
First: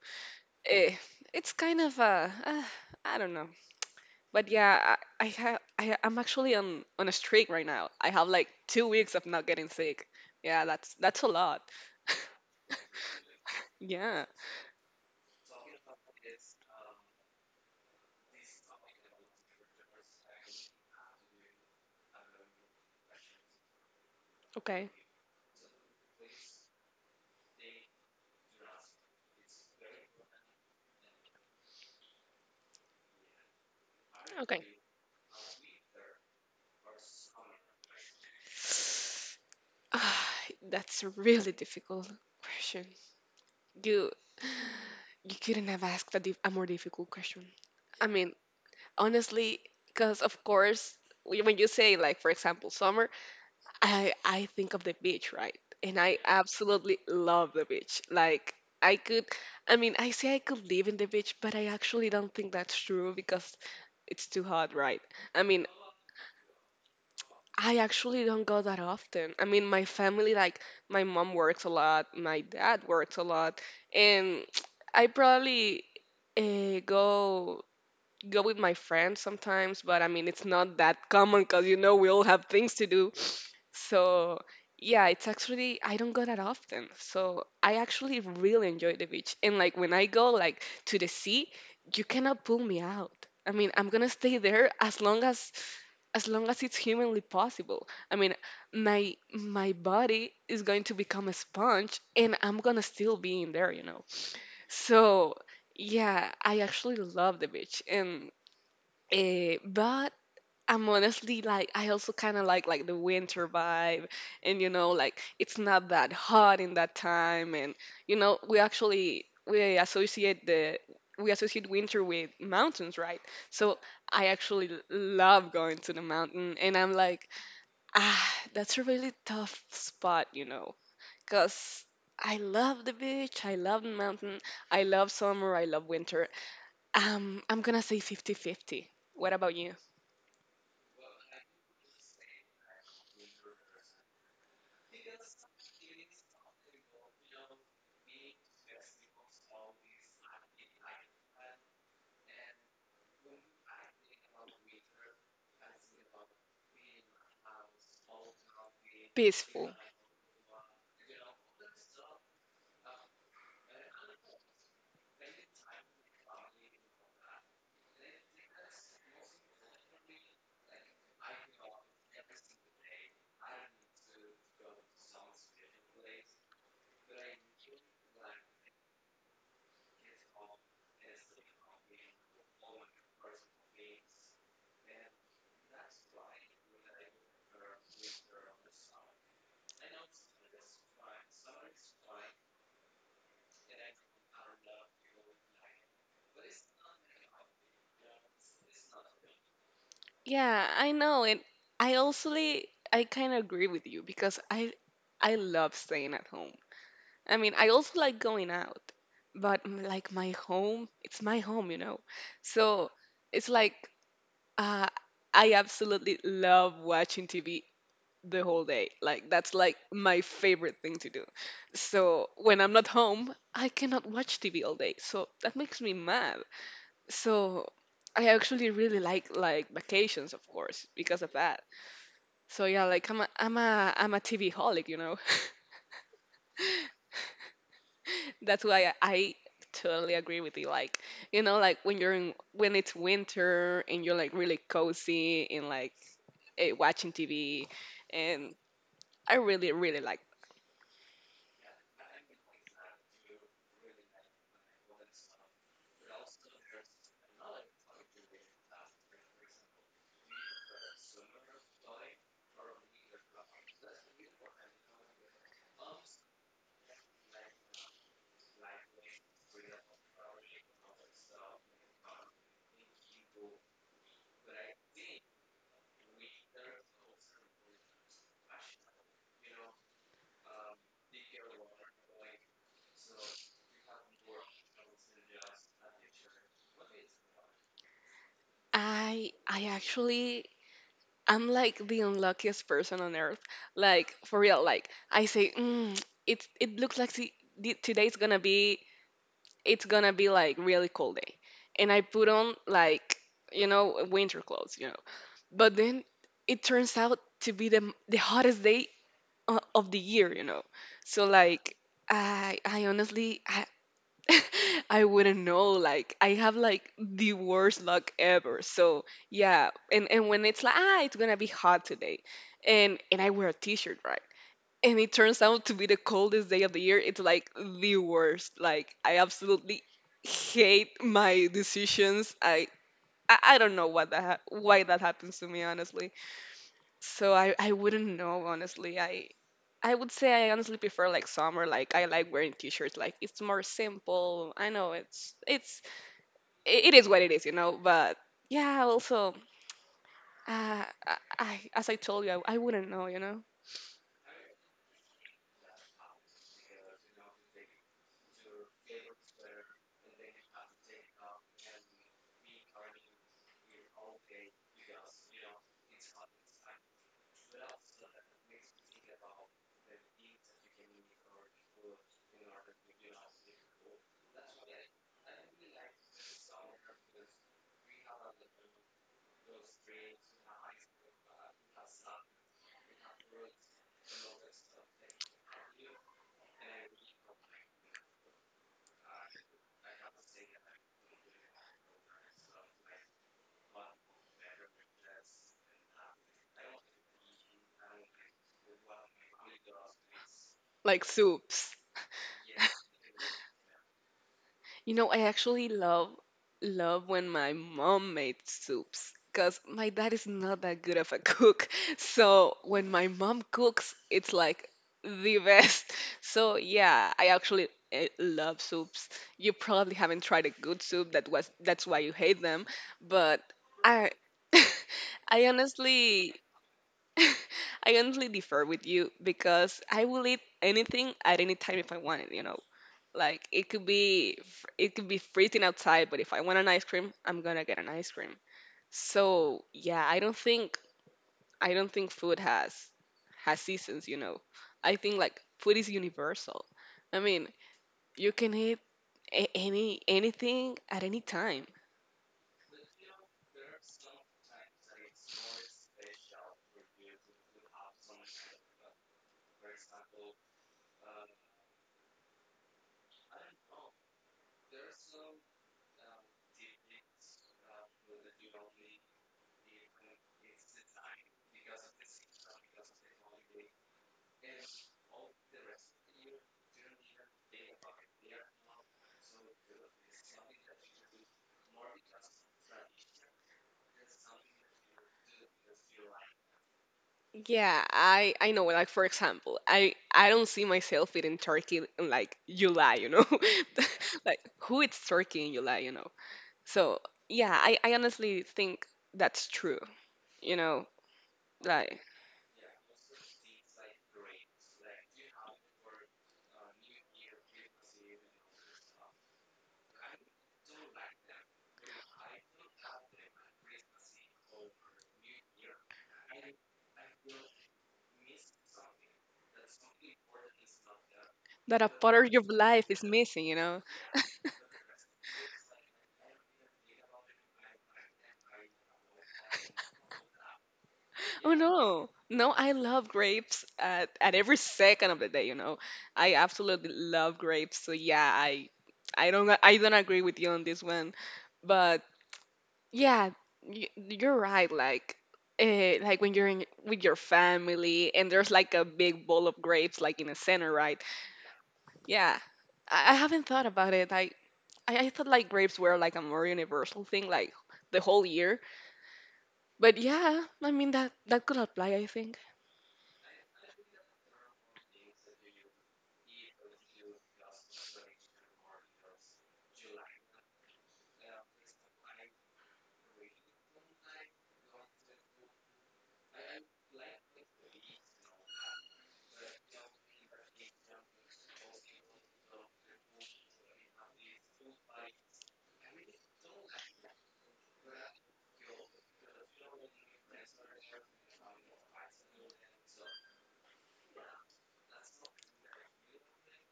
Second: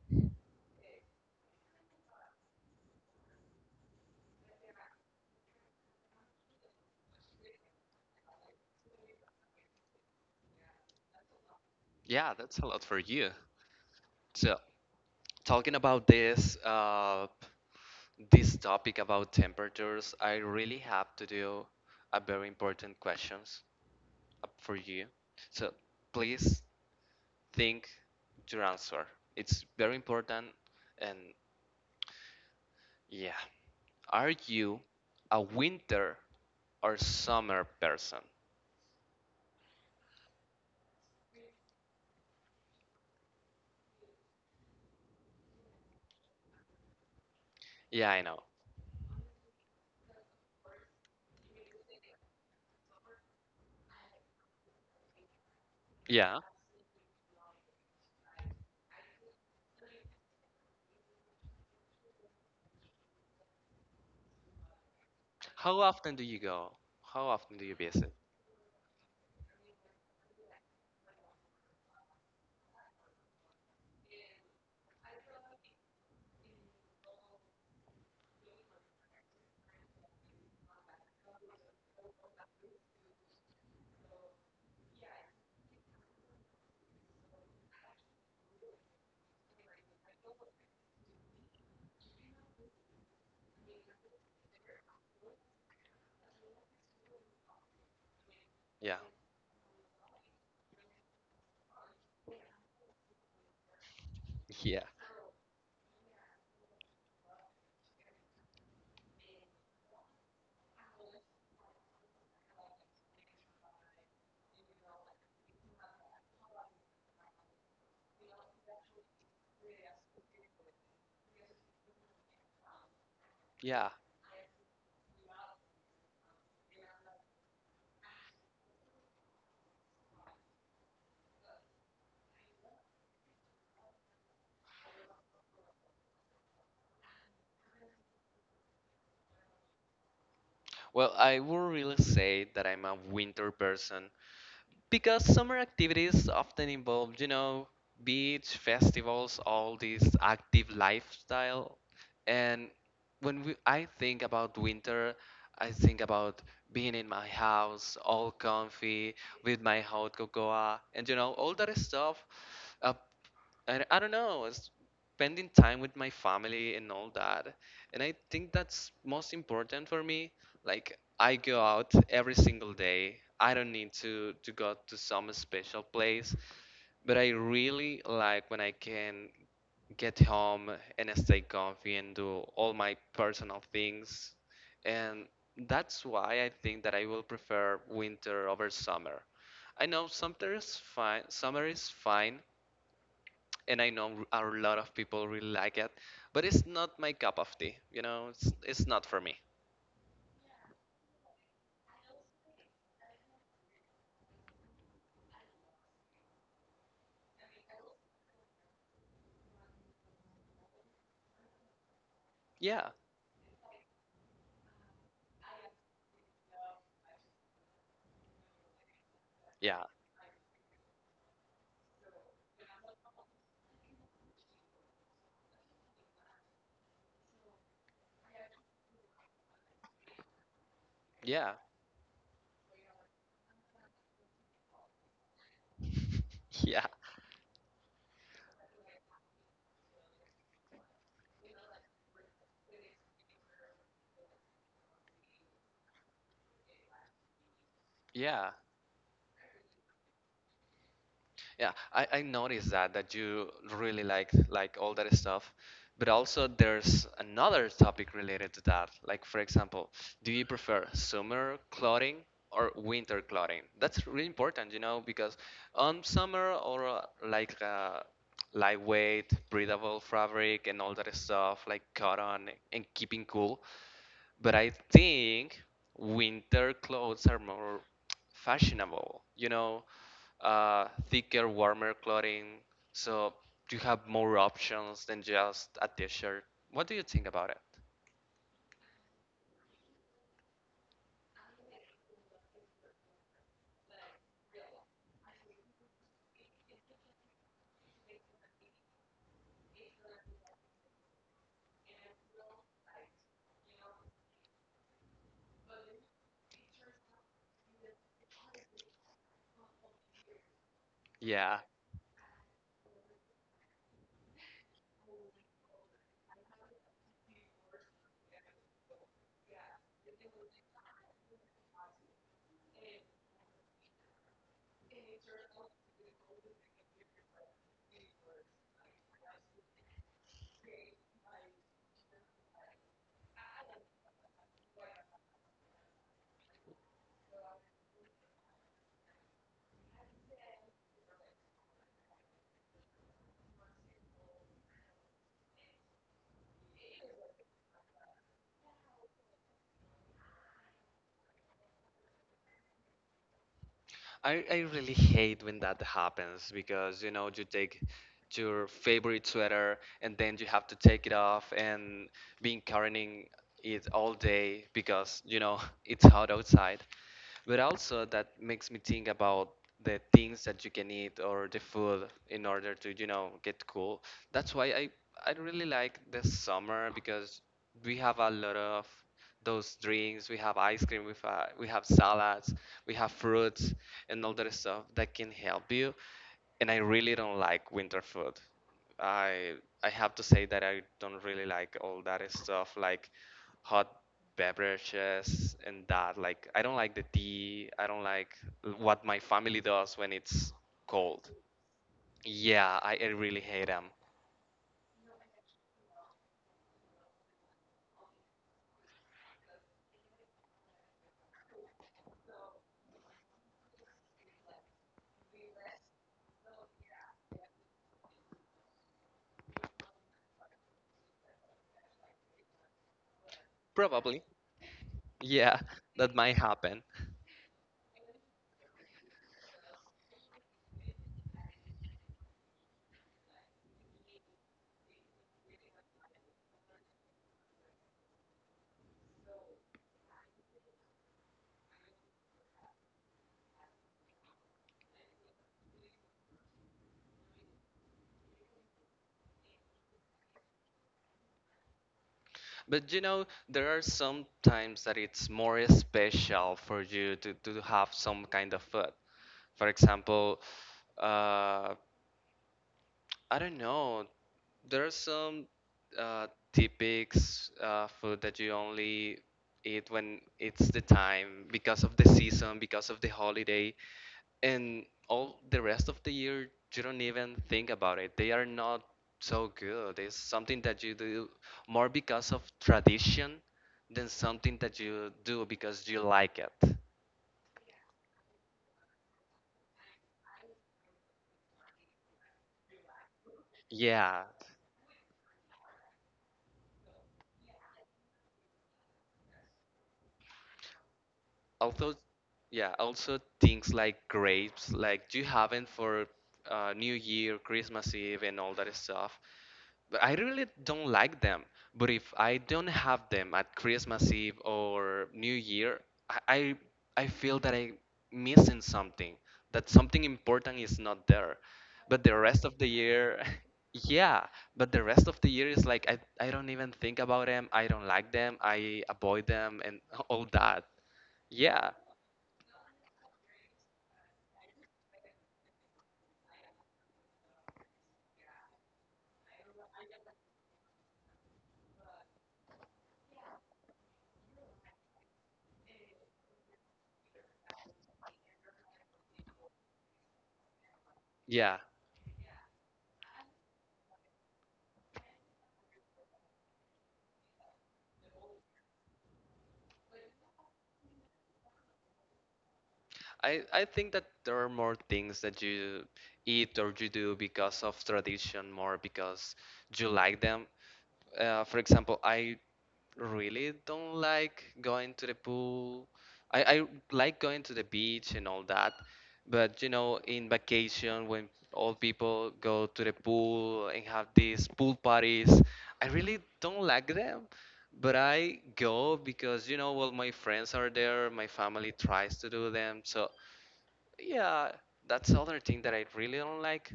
eh, it's kind of I don't know. But yeah, I I'm actually on a streak right now. I have like 2 weeks of not getting sick. Yeah, that's a lot. yeah. That's a lot for you. Yeah. So, talking about this this topic about temperatures, I really have to do a very important questions up for Okay. you. So please think your answer. It's very important. And yeah, are Okay. you a winter or summer person? Ah, that's a really difficult question. You You couldn't have asked a, a more difficult question. I Yeah, I mean, know. honestly, because of course, when you say like, for example, summer, I think of the beach, right? And I Yeah. absolutely love the beach. Like I could, I mean, I say I could live in the beach, but I actually don't think that's true because it's too hot, right? I mean, How often do you go? How often do you I visit? actually don't go that often. I mean, my family, like, my mom works a lot, my dad works a lot, and I probably go go with my friends sometimes, but I mean, it's not that common because you know we all have things to do. So yeah, it's actually I don't go that often. So I actually really enjoy the beach. And like when I go like to the sea, you cannot pull me out. I mean, I'm gonna stay there as long as long as it's humanly possible. I mean, Yeah. My body is going to become a sponge and I'm gonna still be in there, you know. Yeah. So yeah, I actually love the beach and, eh, but I'm honestly like I also kind of like the winter vibe, and you know like it's not that hot in that time, and you know we associate the we associate winter with mountains, right? So Yeah. I actually love going to the mountain, and I'm like, ah, that's a really tough spot, you know, because. I love the beach, I love the mountain, I love summer, I love winter. I'm gonna say 50/50. What about you? Well, I would really say that I'm a winter person because summer activities often involve, you know, beach, festivals, all this active lifestyle. And I think about winter, I think about being in my house, all comfy, with Peaceful. my hot cocoa, and you know, all that stuff. Uh, and I don't know, spending time with my family and all that, and I think that's most important for me. Like I go out every single day. I don't need to go to some special place, but I really like when I can get home and stay comfy and do all my personal things. And that's why I think that I will prefer winter over summer. I know summer is fine, and I know a lot of people really like it, but it's not my cup of tea. You know, it's not for me. Yeah, I know, and I also, I kind of agree with you because I love staying at home. I mean, I also like going out, but like my home, it's my home, you know. Yeah, So it's like uh, I absolutely love watching TV the whole day. Like that's like yeah, my favorite thing to do. So when I'm not home, I cannot watch TV all day. So that makes me mad. So I actually really like vacations, of course, because of yeah, that. So yeah, like I'm a TV holic, you know. yeah, That's why I totally agree with you. Like like when it's winter and you're like really cozy and like watching TV, yeah. and I really like Yeah, I noticed that you really liked like all that stuff. But also there's another topic related to that. Like for example, do you prefer summer clothing or winter clothing? That's really important, you know, because on summer or lightweight, breathable fabric and all that stuff like cotton and keeping cool. But I think winter clothes are more fashionable, you know, thicker, warmer clothing. So you have more options than just a t-shirt. What do you think about it? I Actually I'm like the unluckiest person on earth. Like for real. Like I say, it it looks like today's gonna be it's gonna be like really cold day, and I put on like you know winter clothes, you know. But then it turns out to be the hottest day of the year, you know. So Yeah, like I honestly I I wouldn't know. Like I have like the worst luck ever. So yeah, and when it's like it's gonna be hot today, and I wear a t-shirt, right? And it turns out to be the coldest day of the year. It's like the worst. Like I absolutely hate my decisions. I don't know why that happens to me honestly. So I wouldn't know honestly. I would say I honestly prefer like summer. Like I like wearing t-shirts. Like it's more simple. I know it it is what it is, you know. But yeah, also I as I told you, I wouldn't know, you know. I really hate when that happens because you know you take your favorite sweater and then you have to take it off and been carrying it all day because you know it's hot outside. But also that makes me think about the things that you can eat or the food in order to you know get cool. That's why I really like the summer because we have a lot of those drinks, we have ice cream, we have salads, we have fruits, and all that stuff that can help you. And I really don't like winter food. I i have to say that I don't really like all that stuff like hot beverages and that. Like, I don't like the tea. I don't like what my family does when it's Like cold. soups. Yeah, I really hate them. You know, I actually love when my mom made soups because my dad is not that good of a cook. So when my mom cooks, it's like the best. So yeah, I actually love soups. You probably haven't tried a good soup that was that's why you hate them, but I Probably. I Yeah, that honestly might happen. I honestly differ with you because I will eat anything at any time if I want it, you know. Like it could be it could be freezing outside, but if I want an ice cream, I'm gonna get an ice cream. So yeah, I don't think food has seasons, you know. I think like food is universal. I mean, you can eat anything at any time. But you know, there are some times that it's more special for you to have some kind of food. For example, uh, I don't know. There are some uh, typics food that you only eat when it's the time because of the season, because of the holiday, and all the rest of the year you don't even think about it. They are not so good. It's something that you do more because of tradition than something that you do because you like it. Yeah, I know. Like for example, I don't see myself eating turkey in like July, you know, Yeah. like who eats turkey in July, you know. So yeah, I honestly think that's true. You know, Also, like yeah, also things like grapes, like do you have them for new year, christmas eve and all that stuff? But I really don't like them. But if I don't have them at christmas eve or new year, i i, I feel that I'm missing something, that something important is not there. that a But the part of rest your of the life is year missing, you know. yeah, but the rest of the year is like I don't even think about them, I don't like them, I avoid them and all that. Oh Yeah. no. No, I love grapes at every second of the day, you know. I absolutely love grapes. So yeah, I don't agree with you on this one. But yeah, you're right like when you're in, with your family and there's like a big bowl of grapes like in the center, right? Yeah, Yeah. I haven't thought about it. I thought like grapes were like a more universal thing, like the whole year. But yeah, I mean that could apply, I think. I think that there are more things that you eat or you do because of tradition, more because you like them. For example, I really don't like going to the pool. I like going to the beach and all that, but you know, in vacation when all people go to the pool and have these pool parties, I really don't like them. But I go because you know, well, my friends are there, my family tries to do them, so yeah, that's another thing that I really don't like.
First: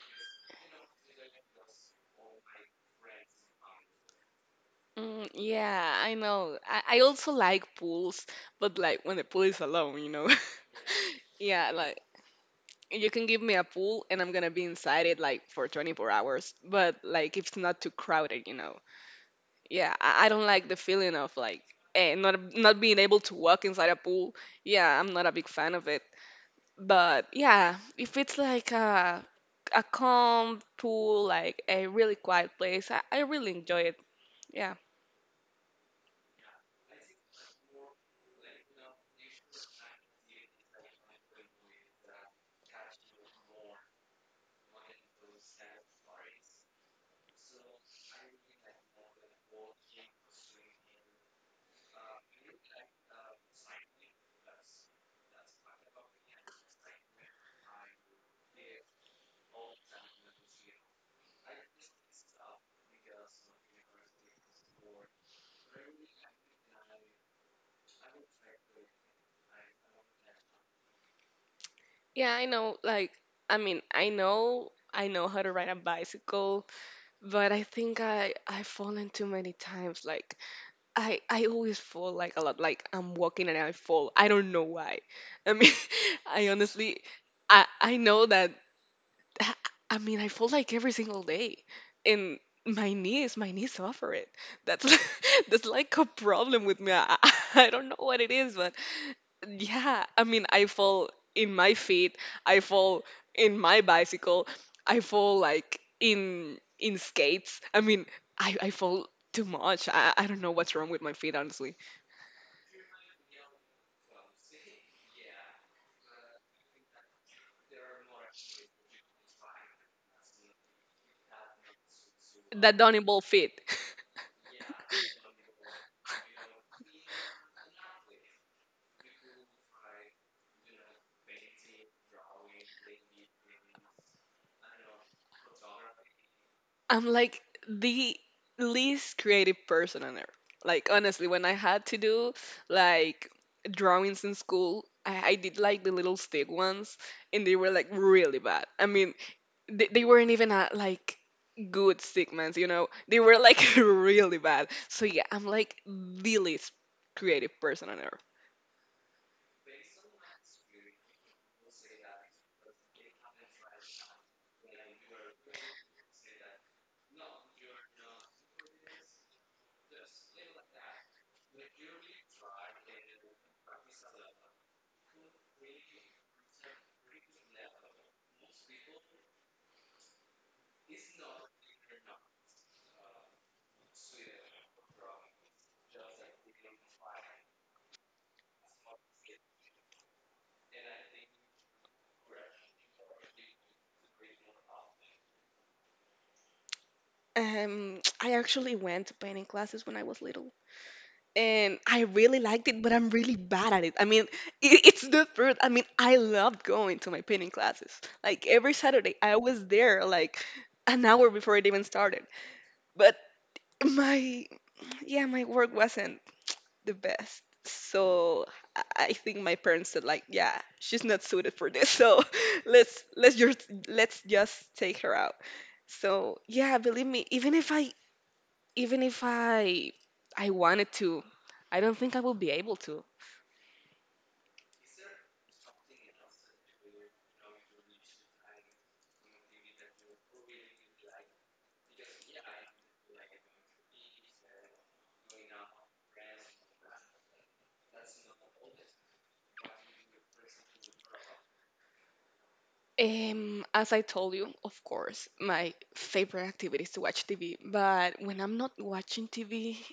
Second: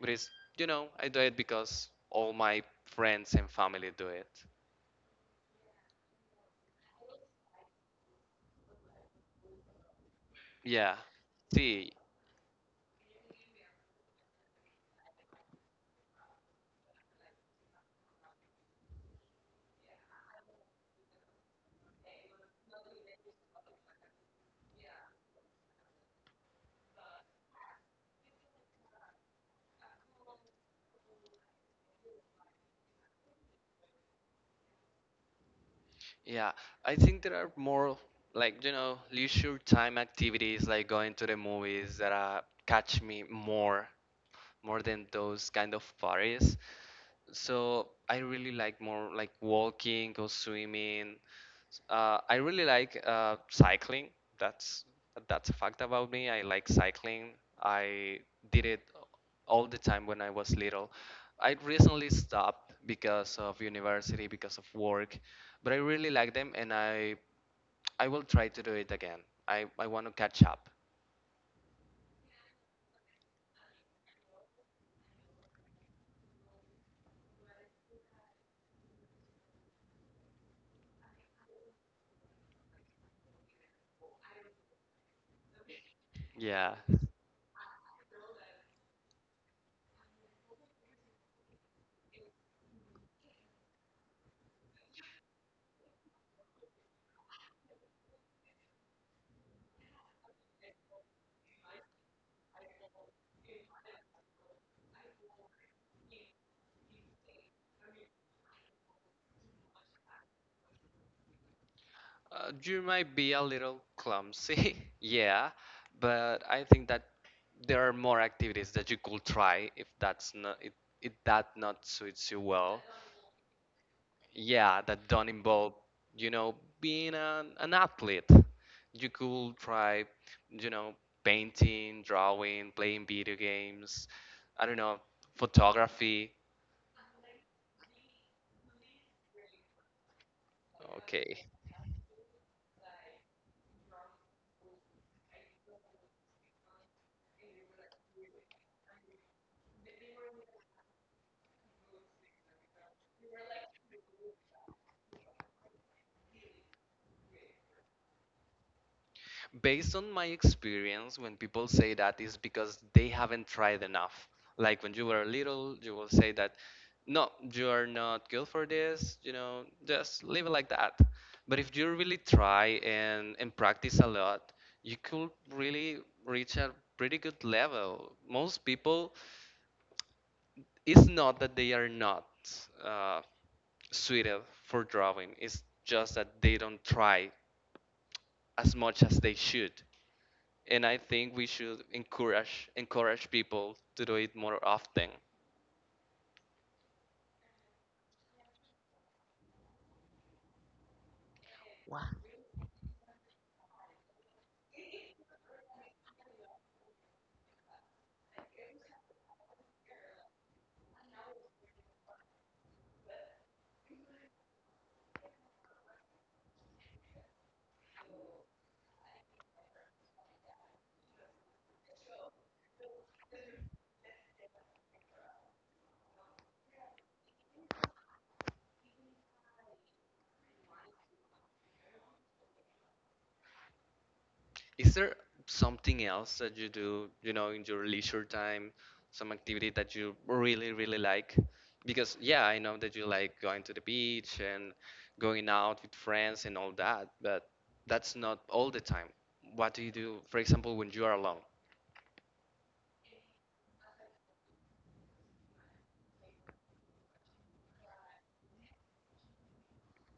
But it's, you know, I do it because all my friends and family do it. Mm, yeah, I know. I also like pools, but like when the pool is alone, you know. Yeah. Yeah, See, like you can give me a pool and I'm gonna be inside it like for 24 hours, but like if it's not too crowded, you know. Yeah, I don't like the feeling of like not being able to walk inside a pool. Yeah, I'm not a big fan of it. But yeah, if it's like a calm, cool, like a really quiet place, I really enjoy it. Yeah. yeah. I think there are more like, you know, leisure time activities like going to the movies that catch me more, more than those kind of parties. So I really like more like walking, go swimming. I really like cycling. That's that's a fact about me. I like cycling. I did it all the time when I was little. I recently stopped because of university, because of work, but I really like them, and I will try to do it again. I want to catch up. Yeah, I know like I mean, I know how to ride a bicycle, but I think I've fallen too many times. Like I always fall like a lot. Like I'm walking and I fall. I don't know why. I mean, I Yeah. honestly I know that. I mean, I fall like every single day, and my knees suffer it. That's like, that's like a problem with me. I I don't know what it is, but yeah, I mean, I fall in my feet, I fall in my bicycle, I fall like in skates. I mean, I fall too much. I don't know what's wrong with my feet, honestly. You might be a little clumsy, yeah, but I think that there are more activities that you could try if that's not if, if that not suits you well. That Donnie Ball feet. Yeah, that don't involve, you know, being an athlete. You could try, you know, painting, drawing, playing video games, I don't know, photography. I'm like the least creative person on earth. Like Okay. honestly, when I had to do like drawings in school, I did like the little stick ones, and they were like really bad. I mean, they weren't even like good stick ones, you know. They were like really bad. So yeah, I'm like the least creative person on earth. Based on my experience, when people say that is because they haven't tried enough, like when you were little you will say that no, you are not good for this, you know, just leave it like that. But if you really try and practice a lot, you could really reach a pretty good level. Most people, it's not that they are not uh, suited for drawing, it's just that they don't try as much as they should, and I think we should encourage people to do it more often. I actually went to painting classes when I was little, and I really liked it, but I'm really bad at it. I mean, it's the truth. I mean, I loved going to my painting classes. Like every Saturday, I was there like an hour before it even started. But my yeah, my work wasn't the best. So I think my parents said like, yeah, she's not suited for this. So let's just take her out. So yeah, believe me, even if I I wanted to, I don't think I will be able to. Is there something else that you do, you know, in your leisure time, some activity that you really really like? Because yeah, I know that you like going to the beach and going out with friends and all that, but that's not all the time. What do you do, for example, when you are alone? As I told you, of course, my favorite activity is to watch TV. But when I'm not watching TV,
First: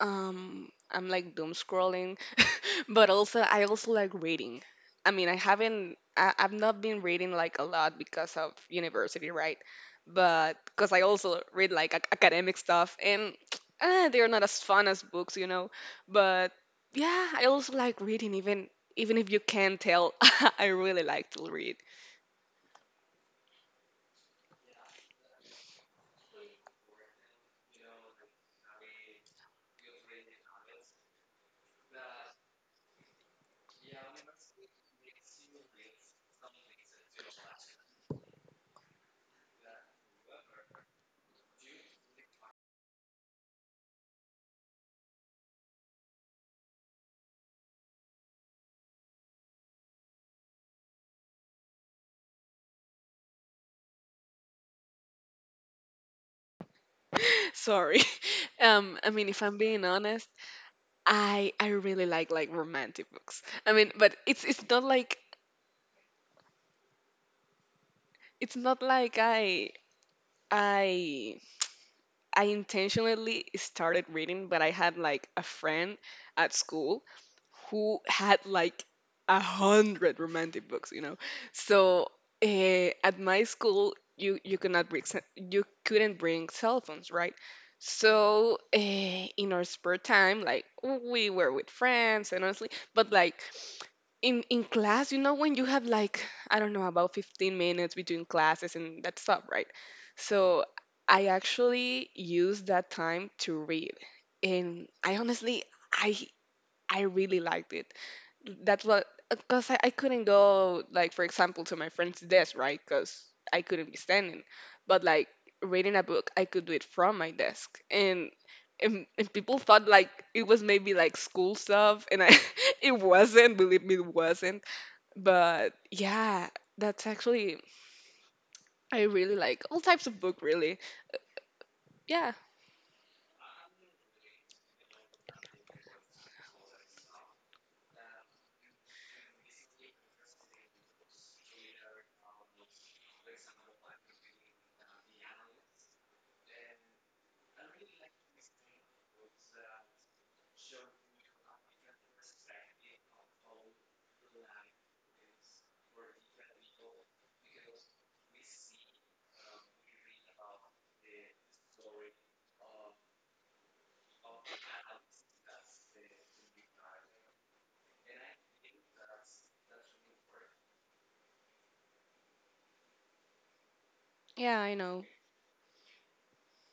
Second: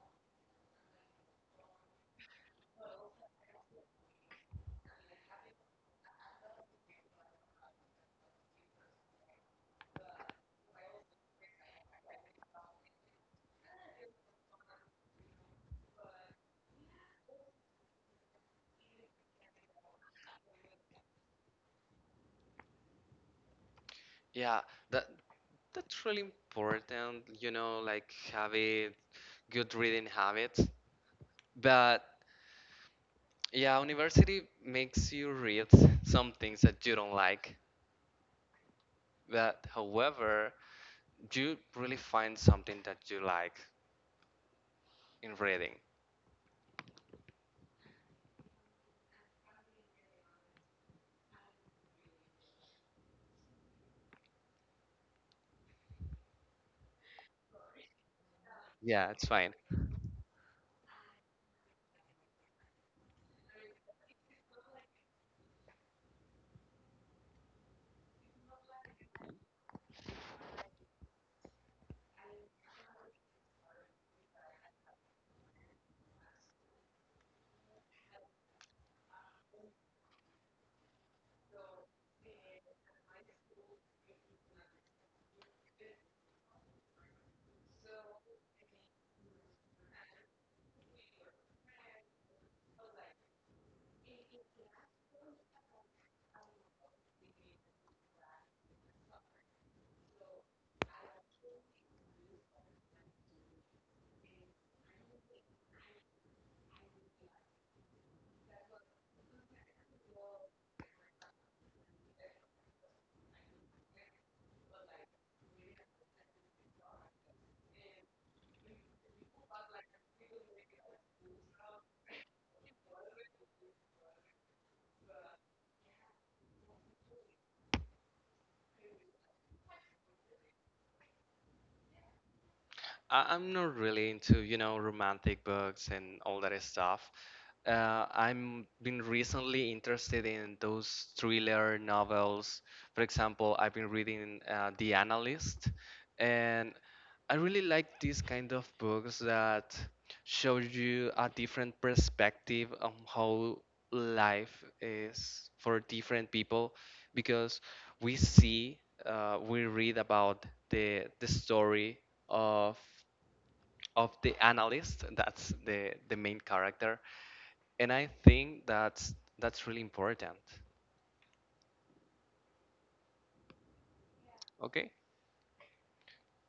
I'm like doom scrolling. But also, I also like reading. I mean, I, I've not been reading like a lot because of university, right? But because I also read like academic stuff, and they're not as fun as books, you know. But yeah, I also like reading, even if you can't tell, I really like to read. Yeah, that that's really important, you know, like having good reading habits. But yeah, university makes you read some things that you don't like, but however, you really find something that you like in reading. Sorry. I Yeah, mean, it's if I'm fine. being honest, I really like romantic books. I mean, but it's not like I I intentionally started reading, but I had like a friend at school who had like a hundred romantic books, you know. So at my school, you could not bring you couldn't bring cell phones, right? So in our spare time, like we were with friends and honestly, but like in class you know when you have like I don't know about 15 minutes between classes and that stuff, right? So I actually use that time to read, and I honestly i I really liked it. That's what because I couldn't go like for example to my friend's desk, right? Because I couldn't be standing, but like reading a book I could do it from my desk and and people thought like it was maybe like school stuff, and I it wasn't, believe me, it wasn't. But yeah, that's actually I really like all types of book, really. Yeah, I- I'm not really into, you know, romantic books and all that stuff. I'm been recently interested in those thriller novels. For example, I've been reading The Analyst, and I really like these kind of books that show you a different perspective on how life is for different people, because we see, we read about the story of of the analyst. That's the main character, and I think that's really important. yeah, I know. Okay.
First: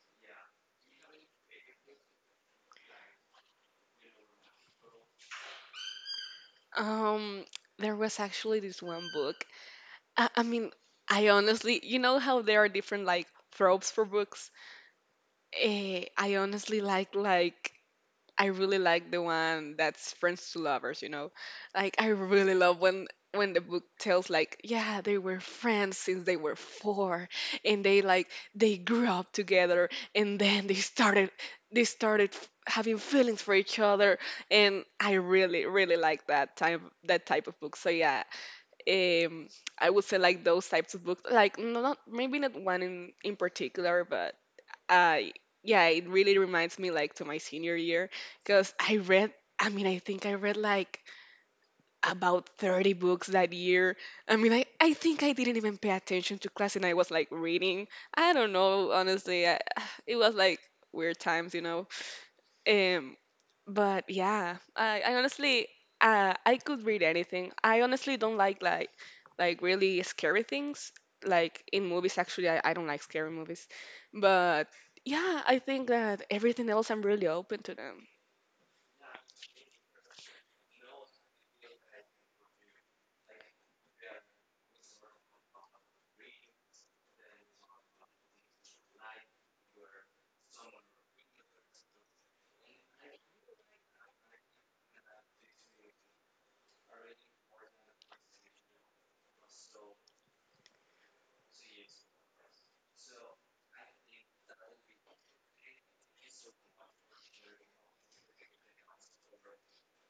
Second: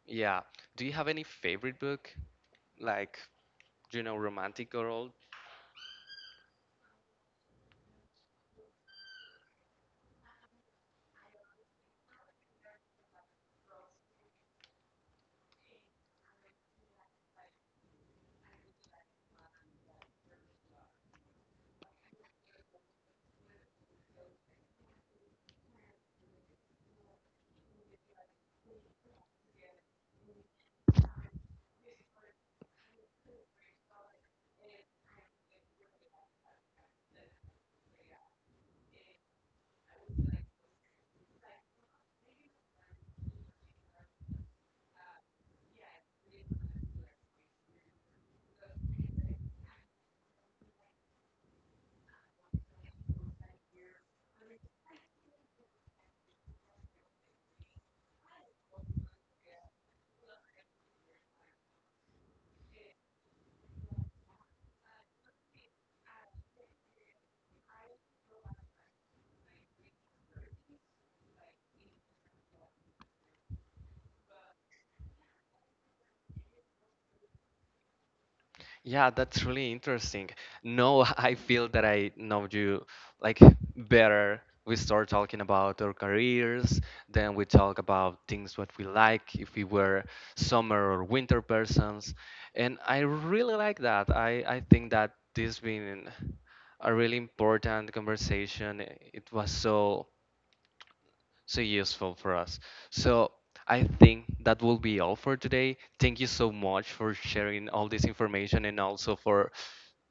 Yeah. Do you have any favorite book, like you know, romantic or all? Um, there was actually this one book. I, I mean, I honestly, you know how there are different like tropes for books? I honestly like I really like the one that's friends to lovers, you know. Like I really love when the book tells like, yeah, they were friends since they were four and they like they grew up together and then they started having feelings for each other and I really like that type of book. So yeah, um I would say like those types of books like no- not maybe not one in particular, but uh yeah it really reminds me like to my senior year because I think I read like about 30 books that year. I mean, I think I didn't even pay attention to class and I was like reading I don't know honestly it was like weird times you know. um, but yeah, I honestly I could read anything. I honestly don't like like really scary things. Like in movies, actually, I don't like scary movies. But yeah, I think that everything else I'm really open to them. Yeah, that's really interesting. No, I feel that I know you like better. We start talking about our careers, then we talk about things what we like, if we were summer or winter persons. And I really like that. I think that this been a really important conversation. It was so so useful for us. So I think that will be all for today. Thank you so much for sharing all this information and also for,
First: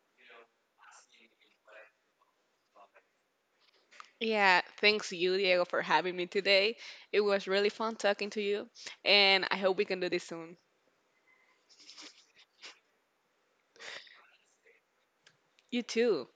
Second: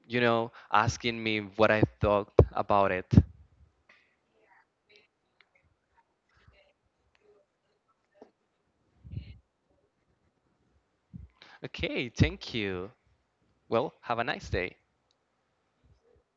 you know, asking me what I thought about it. Yeah, thanks you, Diego, for having me today. It was really fun talking to you, and I hope we can do this soon. Okay, thank you. Well, have a nice day. You too.